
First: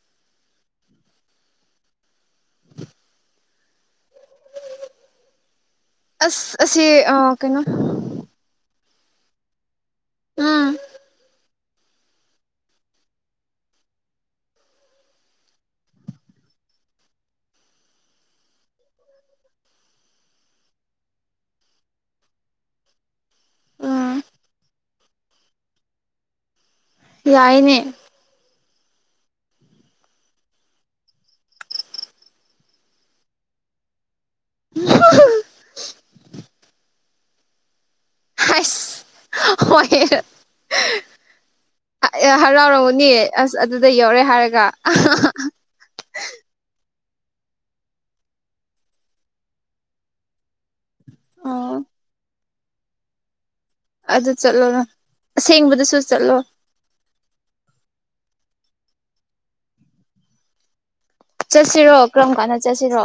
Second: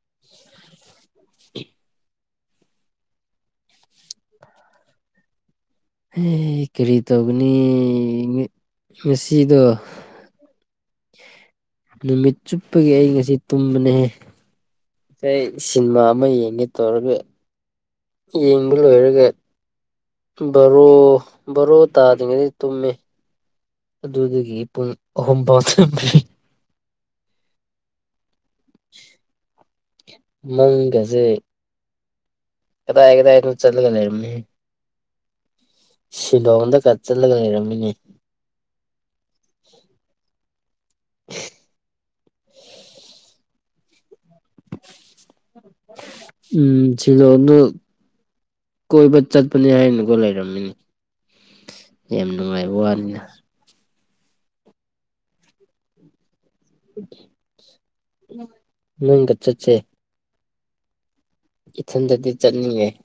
[inaudible] ꯑꯁ ꯑꯦ ꯀꯔꯤ ꯑꯁꯤ ꯑꯥ ꯇꯧꯒꯅꯤ ꯀꯩꯅꯣ ꯉ ꯉꯁꯤꯗꯣ ꯎꯝ ꯅꯨꯃꯤꯠ ꯆꯨꯞꯄꯒꯤ ꯑꯩ ꯉꯁꯤ ꯇꯨꯝꯕꯅꯦꯍꯦ ꯑꯩ ꯁꯤꯟꯃꯥ ꯑꯃ ꯌꯦꯡꯒꯦ ꯇꯧꯔꯒ ꯌꯦꯡꯕ ꯂꯣꯏꯔꯒ ꯕꯥꯔꯣ ꯕꯥꯔꯣ ꯇꯥꯗ꯭ꯔꯤꯉꯩꯗꯩ ꯇꯨꯝꯃꯦ ꯎꯝ ꯑꯗꯨꯗꯒꯤ ꯄꯨꯡ ꯑꯍꯨꯝꯐꯥꯎ ꯇꯨꯝꯃꯦ ꯌꯥꯏꯅꯦ ꯃꯪꯒꯖꯦ ꯀꯗꯥꯏ ꯀꯗꯥꯏꯅꯣ ꯆꯠꯂꯒ ꯂꯩꯔꯝꯃꯦꯍꯦ [inaudible] ꯁꯤꯂꯣꯡꯗꯀ ꯆꯠꯂꯒ ꯂꯩꯔꯝꯃꯤꯅꯦ ꯍꯥꯏꯁ ꯍꯣꯏꯔ ꯍꯔꯥꯎꯔꯝꯃꯅꯤ ꯑꯁ ꯑꯗꯨꯗ ꯌꯧꯔꯦ ꯍꯥꯏꯔꯒ ꯎꯝ ꯁꯤꯂꯣꯡꯗꯣ ꯀꯣꯏꯕ ꯆꯠꯄꯅꯤ ꯍꯥꯏꯅꯒꯣ ꯂꯩꯔꯝꯃꯤꯅꯤ ꯑꯣ ꯌꯥꯝ ꯅꯨꯡꯉꯥꯏꯕ ꯋꯥꯅꯤꯅ ꯑꯗꯨ ꯆꯠꯂꯣꯅ ꯑꯁꯦꯡꯕꯗꯁꯨ ꯆꯠꯂꯣ ꯅꯪꯒ ꯆꯠꯁꯦ ꯆꯠꯁꯤꯔꯣ ꯏꯊꯟꯗꯗꯤ ꯀꯔꯝ ꯀꯥꯟꯗ ꯆꯠꯅꯤꯡꯉꯦ ꯆꯠꯁꯤꯔꯣ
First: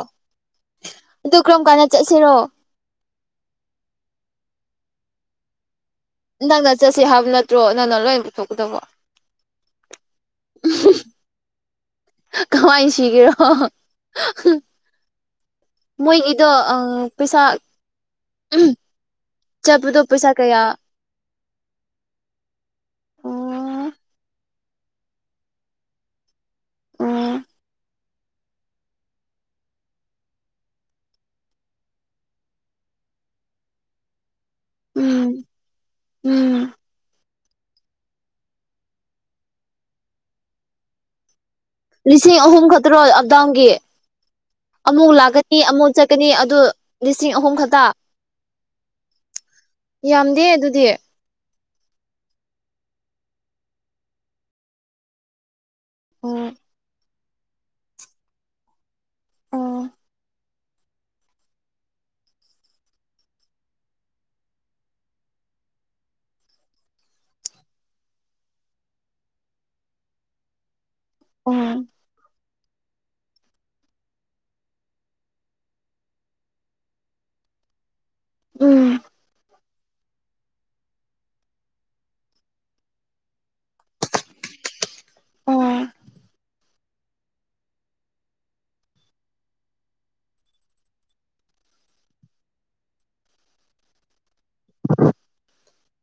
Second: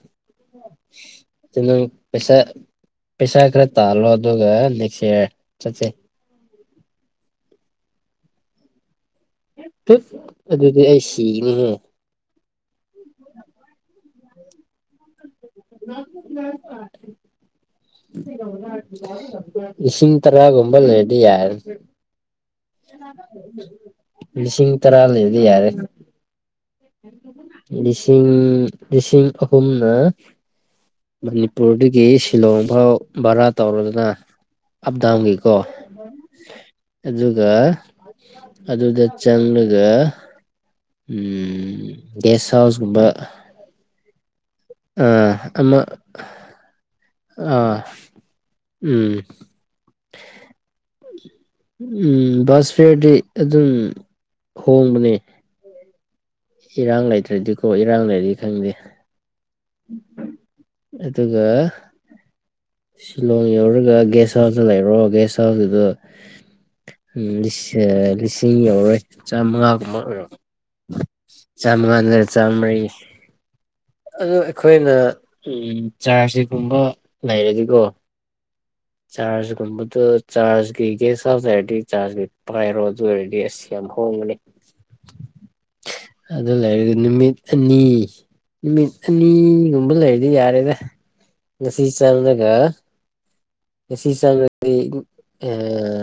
ꯑꯗꯨ ꯀꯔꯝ ꯅꯪ ꯀꯥꯟꯗ ꯆꯠꯁꯤꯔꯣ ꯄꯩꯁꯥ ꯄꯩꯁꯥ ꯈꯔ ꯇꯥꯜꯂꯣ ꯑꯗꯨꯒ ꯅꯦꯛꯁ ꯏꯌꯥꯔ ꯆꯠꯁꯦ ꯅꯪꯅ ꯆꯠꯁꯦ ꯍꯥꯏꯕ ꯅꯠꯇ꯭ꯔꯣ ꯅꯪꯅ ꯂꯣꯏ ꯄꯨꯊꯣꯛꯀꯗꯕ ꯇꯨꯠ ꯑꯗꯨꯗꯤ ꯑꯩ ꯁꯤꯒꯅꯤꯍꯦ ꯀꯃꯥꯏ ꯁꯤꯒꯦꯔꯣ ꯃꯣꯏꯒꯤꯗꯣ ꯑ ꯄꯩꯁꯥ ꯆꯠꯄꯗꯣ ꯂꯤꯁꯤꯡ ꯄꯩꯁꯥ ꯇꯔꯥꯒꯨꯝꯕ ꯀꯌꯥ ꯂꯩꯔꯗꯤ ꯌꯥꯔꯦ ꯑꯣ ꯂꯤꯁꯤꯡ ꯇꯔꯥ ꯂꯩꫪꯗꯤ ꯌꯥꯔꯦ ꯑꯣ ꯂꯤꯁꯤꯡ ꯂꯤꯁꯤꯡ ꯑꯍꯨꯝꯅ ꯃꯅꯤꯄꯨꯔꯗꯒꯤ ꯁꯤꯂꯣꯡꯐꯥꯎ ꯚꯔꯥ ꯇꯧꯔꯣꯗꯅ ꯎꯝ ꯑꯞꯗꯥꯎꯟꯒꯤꯀꯣ ꯎꯝ ꯑꯗꯨꯒ ꯑꯗꯨꯗ ꯆꯪꯂꯒ ꯎꯝ ꯂꯤꯁꯤꯡ ꯑꯍꯨꯝ ꯈꯛꯇꯔꯣ ꯑꯞꯗꯥꯎꯟꯒꯤ ꯑꯃꯨꯛ ꯑꯥ ꯂꯥꯛꯀꯅꯤ ꯑꯃ ꯑꯃꯨꯛ ꯆꯠꯀꯅꯤ ꯑꯗꯨ ꯂꯤꯁꯤꯡ ꯑꯍꯨꯝ ꯑꯥ ꯈꯛꯇ ꯎꯝ ꯌꯥꯝꯗꯦ ꯑꯗꯨꯗꯤ ꯎꯝ ꯕꯁ ꯐꯤꯌꯔꯗꯤ ꯑꯗꯨꯝ ꯍꯣꯡꯕꯅꯦ ꯑꯣ ꯏꯔꯥꯡ ꯂꯩꯇ꯭ꯔꯗꯤꯀꯣ ꯏꯔꯥꯡ ꯂꯩꯔꯤ ꯈꯪꯗꯦ ꯑꯣ ꯑꯗꯨꯒ ꯁꯤꯂꯣꯡ ꯌꯧꯔꯒ ꯒꯦꯁ ꯍꯥꯎꯁꯇ ꯂꯩꯔꯣ ꯒꯦꯁ ꯍꯥꯎꯁꯇꯨꯗ ꯎꯝ ꯂꯤꯁ ꯑꯥ ꯂꯤꯁꯤꯡ ꯌꯧꯔꯣꯏ ꯆꯥꯝꯃꯉꯥꯒꯨꯝꯕ ꯑꯣꯏꯔꯝ ꯑꯣ ꯆꯝꯉꯥꯔ ꯆꯥꯝꯃ꯭ꯔꯤ ꯑꯗꯨ ꯑꯩꯈꯣꯏꯅ ꯎꯝ ꯆꯥꯔꯖꯤꯒꯨꯝꯕ ꯂꯩꯔꯗꯤꯀꯣ ꯎꯝ ꯆꯥꯔꯖꯒꯨꯝꯕꯗꯣ ꯆꯥꯔꯖꯒꯤ ꯒꯦꯁ ꯍꯥꯎꯁ ꯂꯩꯔꯗꯤ ꯆꯥꯔꯖꯀꯤ ꯄꯥꯏꯔꯣ ꯑꯗꯨ ꯑꯣꯏꯔꯗꯤ ꯑꯁ ꯌꯥꯝ ꯍꯣꯡꯕꯅꯤ ꯑꯣ ꯑꯗꯨ ꯂꯩꯔꯒꯡꯗꯤ ꯅꯨꯃꯤꯠ ꯑꯅꯤ ꯅꯨꯃꯤꯠ ꯑꯅꯤꯒꯨꯝꯕ ꯂꯩꯔꯗꯤ ꯌꯥꯔꯦꯗ ꯉꯁꯤ ꯆꯪꯉꯒ ꯉꯁꯤ ꯆꯪꯉꯗꯤ ꯑꯥ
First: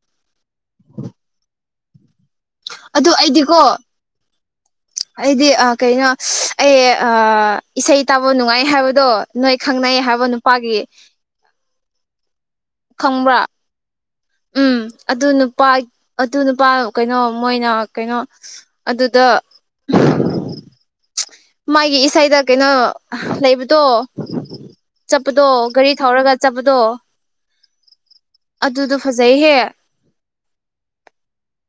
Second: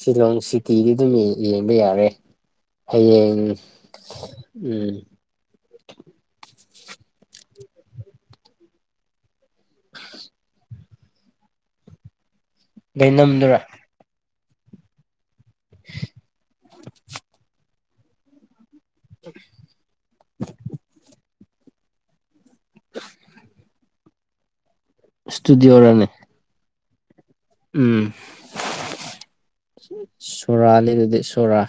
ꯁꯤꯂꯣꯡ ꯁꯤꯇꯤꯗꯤ ꯑꯗꯨꯝ ꯌꯦꯡꯕ ꯌꯥꯔꯦ ꯑꯗꯨ ꯍꯌꯦꯡ ꯑꯩꯗꯤꯀꯣ ꯎꯝ ꯑꯩꯗꯤ ꯑ ꯀꯩꯅꯣ ꯑꯩ ꯑ ꯏꯁꯩ ꯇꯥꯕ ꯅꯨꯡꯉꯥꯏ ꯍꯥꯏꯕꯗꯣ ꯅꯣꯏ ꯈꯪꯅꯩ ꯍꯥꯏꯕ ꯅꯨ ꯄꯥꯒꯤ ꯂꯩꯩ ꯈꯪꯕ꯭ꯔꯥ ꯅꯝꯗꯨꯔꯥ ꯎꯝ ꯑꯗꯨ ꯅꯨꯄꯥ ꯑꯗꯨ ꯅꯨꯄꯥ ꯀꯩꯅꯣ ꯃꯣꯏꯅ ꯀꯩꯅꯣ ꯑꯗꯨꯗ ꯃꯥꯒꯤ ꯏꯁꯩꯗ ꯀꯩꯅꯣ ꯂꯩꯕꯗꯣ ꯆꯠꯄꯗꯣ ꯒꯥꯔꯤ ꯏꯁꯇꯨꯗꯤꯑꯣꯔꯅꯦ ꯊꯧꯔꯒ ꯆꯠꯄꯗꯣ ꯎꯝ ꯑꯗꯨꯗꯣ ꯐꯖꯩꯍꯦ ꯁꯣꯔꯥꯅꯤ ꯑꯗꯨꯗꯤ ꯁꯣꯔꯥ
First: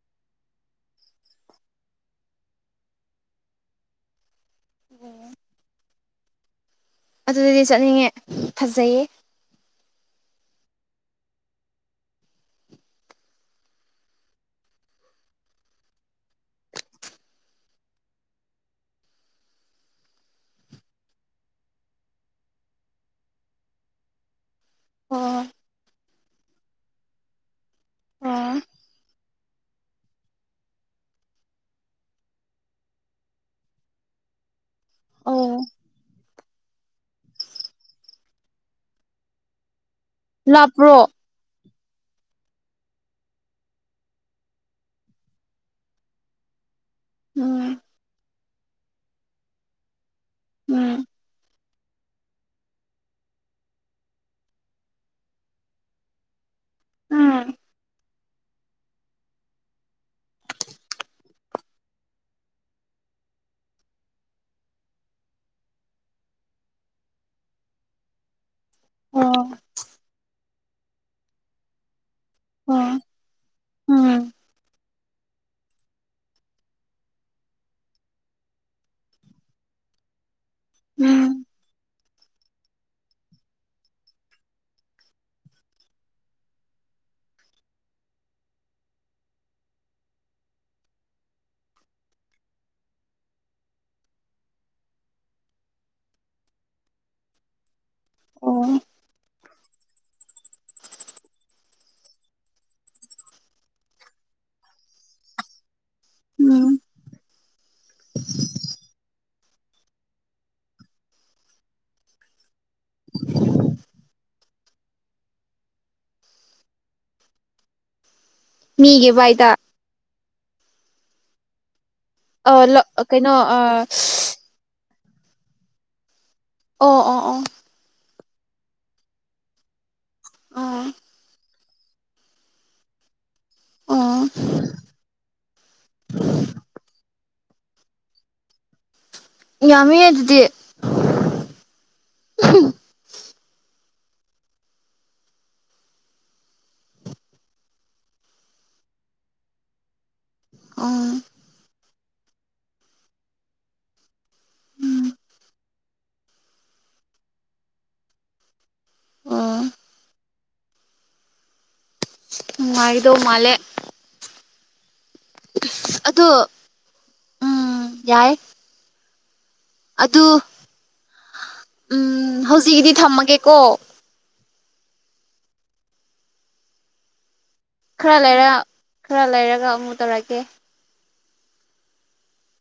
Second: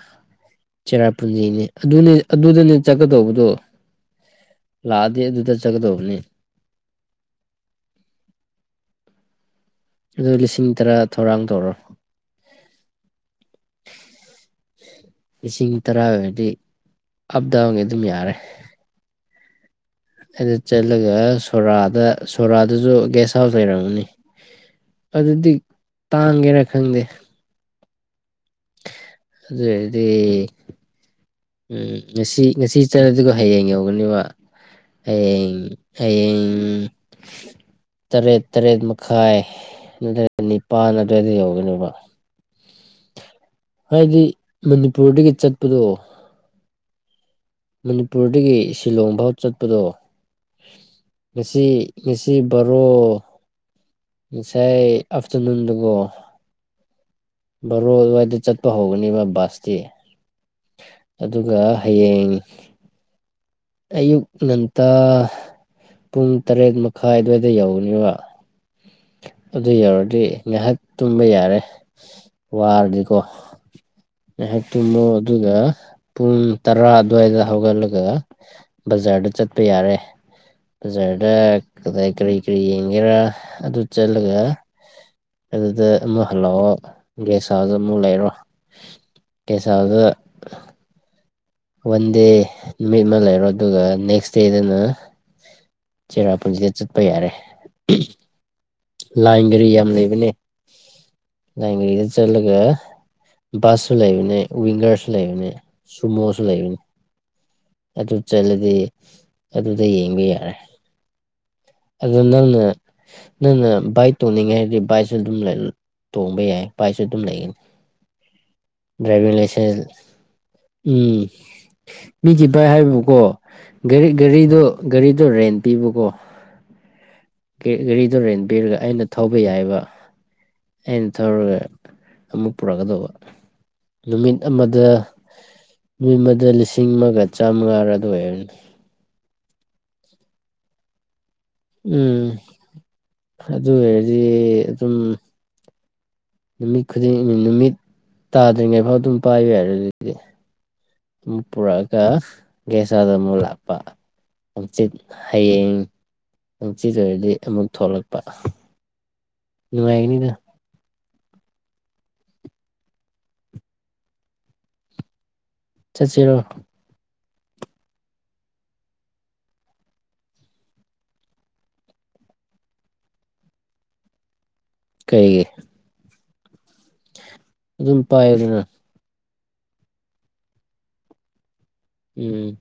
ꯆꯦꯔꯥꯄꯨꯟꯖꯤꯅꯤ ꯑꯗꯨꯅꯦ ꯑꯗꯨꯗꯅꯦ ꯆꯠꯀꯗꯧꯕꯗꯣ ꯂꯥꯛꯑꯗꯤ ꯑꯗꯨꯗ ꯆꯠꯀꯗꯧꯕꯅꯤ ꯑꯗꯨꯗꯗꯤ ꯆꯠꯅꯤꯡꯉꯦ ꯐꯖꯩꯌꯦ ꯑꯗꯨ ꯂꯤꯁꯤꯡ ꯇꯔꯥ ꯊꯧꯔꯥꯡ ꯇꯧꯔꯣ ꯂꯤꯁꯤꯡ ꯇꯔꯥ ꯑꯣꯏꯔꯗꯤ ꯑꯞ ꯗꯥꯎꯟꯒꯤ ꯑꯗꯨꯝ ꯌꯥꯔꯦ꯫ ꯑꯗꯨ ꯆꯠꯂꯒ ꯁꯣꯔꯥꯗ ꯁꯣꯔꯥꯗꯁꯨ ꯒꯦꯁ ꯍꯥꯎꯁ ꯂꯩꯔꯝꯒꯅꯤ꯫ ꯑꯣ ꯑꯗꯨꯗꯤ ꯇꯥꯡꯒꯦꯔ ꯈꯪꯗꯦ꯫ ꯑꯥ ꯑꯗꯨ ꯑꫭꯏꯗꯤ ꯎꯝ ꯉꯁꯤ ꯉꯁꯤ ꯆꯠꯂꯗꯤꯀꯣ ꯍꯌꯦꯡ ꯌꯧꯒꯅꯤꯕ ꯍꯌꯦꯡ ꯑꯣ ꯍꯌꯦꯡ ꯇꯔꯦꯠ ꯇꯔꯦꯠ ꯃꯈꯥꯏ ꯑꯗꯨ ꯅꯤꯄꯥꯜ ꯂꯥꯞꯄ꯭ꯔꯣ ꯑꯗꯨꯋꯥꯏꯗ ꯌꯧꯒꯅꯦꯕ ꯍꯥꯏꯗꯤ ꯃꯅꯤꯄꯨꯔꯗꯒꯤ ꯆꯠꯄꯗꯣ [unintelligible] ꯃꯅꯤꯄꯨꯔꯗꯒꯤ ꯁꯤꯂꯣꯡꯐꯥꯎ ꯆꯠꯄꯗꯣ ꯎꯝ ꯉꯁꯤ ꯉꯁꯤ ꯕꯥꯔꯣ ꯉꯁꯥꯏ ꯑꯥꯞꯇꯔꯅꯨꯟꯗꯒꫭ ꯎꯝ꯫ ꯕꯔꯣ ꯑꯗꯨꯋꯥꯏꯗ ꯆꯠꯄ ꯍꯧꯒꯅꯦꯕ ꯕꯁꯇꯤ ꯑꯗꯨꯒ ꯍꯌꯦꯡ ꯑꯌꯨꯛ ꯉꯟꯇꯥ ꯄꯨꯡ ꯇꯔꯦꯠ ꯃꯈꯥꯏ ꯑꯗꯨꯋꯥꯏꯗ ꯌꯧꯅꯦꯕ ꯑꯣ ꯑꯗꯨ ꯌꯧꯔꯗꯤ ꯉꯥꯏꯍꯥꯛ ꯇꯨꯝꯕ ꯌꯥꯔꯦ ꯑꯣ ꯋꯥꯔꯗꯤꯀꯣ ꯎꯝ ꯉꯥꯏꯍꯥꯛ ꯇꯨꯝꯃꯣ ꯑꯗꯨꯒ ꯄꯨꯡ ꯇꯔꯥ ꯑꯗꯨꯋꯥꯏꯗ ꯍꯧꯒꯠꯂꯒ ꯕꯖꯥꯔꯗ ꯆꯠꯄ ꯌꯥꯔꯦ꯫ ꯕꯖꯥꯔꯗ ꯎꯝ ꯀꯗꯥꯏ ꯀꯔꯤ ꯀꯔꯤ ꯌꯦꯡꯒꯦꯔꯥ ꯑꯗꯨ ꯆꯠꯂꯒ ꯑꯗꯨꯗ ꯑꯃꯨꯛ ꯍꯜꯂꯛꯑꯣ ꯒꯦꯁ ꯍꯥꯎꯁ ꯑꯃꯨꯛ ꯂꯩꯔꯣ ꯒꯦꯁ ꯍꯥꯎꯁꯗꯥ ꯋꯥꯟ ꯗꯦ ꯅꯨꯃꯤꯠ ꯑꯃ ꯂꯩꯔꯣ ꯑꯗꯨꯒ ꯅꯦꯛꯁ ꯗꯦꯗꯅ ꯆꯔꯥ ꯄꯨꯟꯁꯤꯗ ꯆꯠꯄ ꯌꯥꯔꯦ ꯑꯣ ꯂꯥꯏꯟ ꯒꯥꯔꯤ ꯌꯥꯝ ꯂꯩꯕꯅꯦ꯫ ꯂꯥꯏꯟ ꯒꯥꯔꯤꯗ ꯆꯠꯂꯒ ꯕꯁꯁꯨ ꯂꯩꯕꯅꯦ ꯋꯤꯡꯒꯔꯁꯨ ꯂꯩꯕꯅꯦ ꯁꯨꯝꯃꫭꯁꯨ ꯂꯩꯕꯅꯤ ꯎꯝ ꯑꯗꯨ ꯆꯠꯂꯗꯤ ꯑꯗꯨꯗ ꯌꯦꯡꯕ ꯌꯥꯔꯦ ꯑꯗꯨ ꯅꯪꯅ ꯅꯪꯅ ꯕꯥꯏꯛ ꯇꯣꯡꯅꯤꯡꯉꯦ ꯍꯥꯏꯔꯗꯤ ꯕꯥꯏꯛꯁꯨ ꯑꯗꯨꯝ ꯂꯩ ꯇꯣꯡꯕ ꯌꯥꯏ ꯕꯥꯏꯛꯁꯨ ꯑꯗꯨꯝ ꯂꯩꯒꯅꯤ꯫ ꯃꯤꯒꯤ ꯗ꯭ꯔꯥꯏꯚꯤꯡ ꯕꯥꯏꯗ ꯂꯥꯏꯁꯦꯟꯁ ꯎꯝ ꯃꯤꯒꯤ ꯕꯥꯏꯛ ꯑ ꯍꯥꯏꯕꯀꯣ ꯀꯩꯅꯣ ꯑ ꯒꯥꯔꯤ ꯒꯥꯔꯤꯗꯣ ꯒꯥꯔꯤꯗꯣ ꯔꯦꯟ ꯄꯤꯕꯀꯣ ꯑꯣ ꯑꯣ ꯑꯣ ꯒꯥꯔꯤꯗꯣ ꯔꯦꯟ ꯄꯤꯔꯒ ꯑꯩꯅ ꯊꯧꯕ ꯌꯥꯏꯕ ꯑꯣ ꯑꯩꯅ ꯊꯧꯔꯒꯥ ꯑꯃꯨꯛ ꯄꯨꯔꯛꯀꯗꯧꯕ ꯑꯣ ꯅꯨꯃꯤꯠ ꯑꯃꯗ ꯅꯨꯃꯤꯠ ꯑꯃꯗ ꯂꯤꯁꯤꯡ ꯑꯃꯒ ꯆꯥꯝꯃꯉꯥꯔ ꯑꯗꯨ ꯑꯣꯏꯔꯝꯅꯤ ꯌꯥꯝꯃꯤꯍꯦ ꯑꯗꯨꯗꯤ ꯎꯝ ꯑꯗꯨ ꯑꯣꯏꯔꯗꯤ ꯑꯗꯨꯝ ꯅꯨꯃꯤꯠ ꯈꯨꯗꯤꯡ ꯅꯨꯃꯤꯠ ꯇꯥꯗ꯭ꯔꯤꯉꯩꯐꯥꯎ ꯑꯗꯨꯝ ꯄꯥꯏꯕ ꯌꯥꯔꯦ ꯑꯗꯨꯗꯤ ꯑꯣ ꯑꯃꯨꯛ ꯄꯨꯔꯛꯑꯒ ꯒꯦꯁ ꯍꯥꯎꯁꯇ ꯑꯃꯨꯛ ꯂꯥꯛꯄ ꯍꯪꯆꯤꯠ ꯎꯝ ꯍꯌꯦꯡ ꯍꯪꯆꯤꯠ ꯑꯣꯏꯔꯗꯤ ꯑꯃꯨꯛ ꯊꯣꯛꯂꯛꯄ ꯑꯣ ꯅꯨꯡꯉꯥꯏꯒꯅꯤꯗ ꯅꯨꯡꯉꯥꯏꯗꯧ ꯃꯥꯜꯂꯦ ꯑꯗꯣ ꯆꯠꯁꯤꯔꯣ ꯎꯝ ꯌꯥꯏ ꯑꯗꯨ ꯎꯝ ꯍꯧꯖꯤꯛꯀꯤꯗꯤ ꯊꯝꯃꯒꯦꯀꯣ ꯀꯩꯒꯤ ꯑꯗꯨꯝ ꯈꯔ ꯂꯩꯔ ꯄꯥꯏꯌꯨꯗꯅ ꯈꯔ ꯂꯩꯔꯒ ꯑꯃꯨꯛ ꯇꯧꯔꯛꯀꯦ ꯎꯝ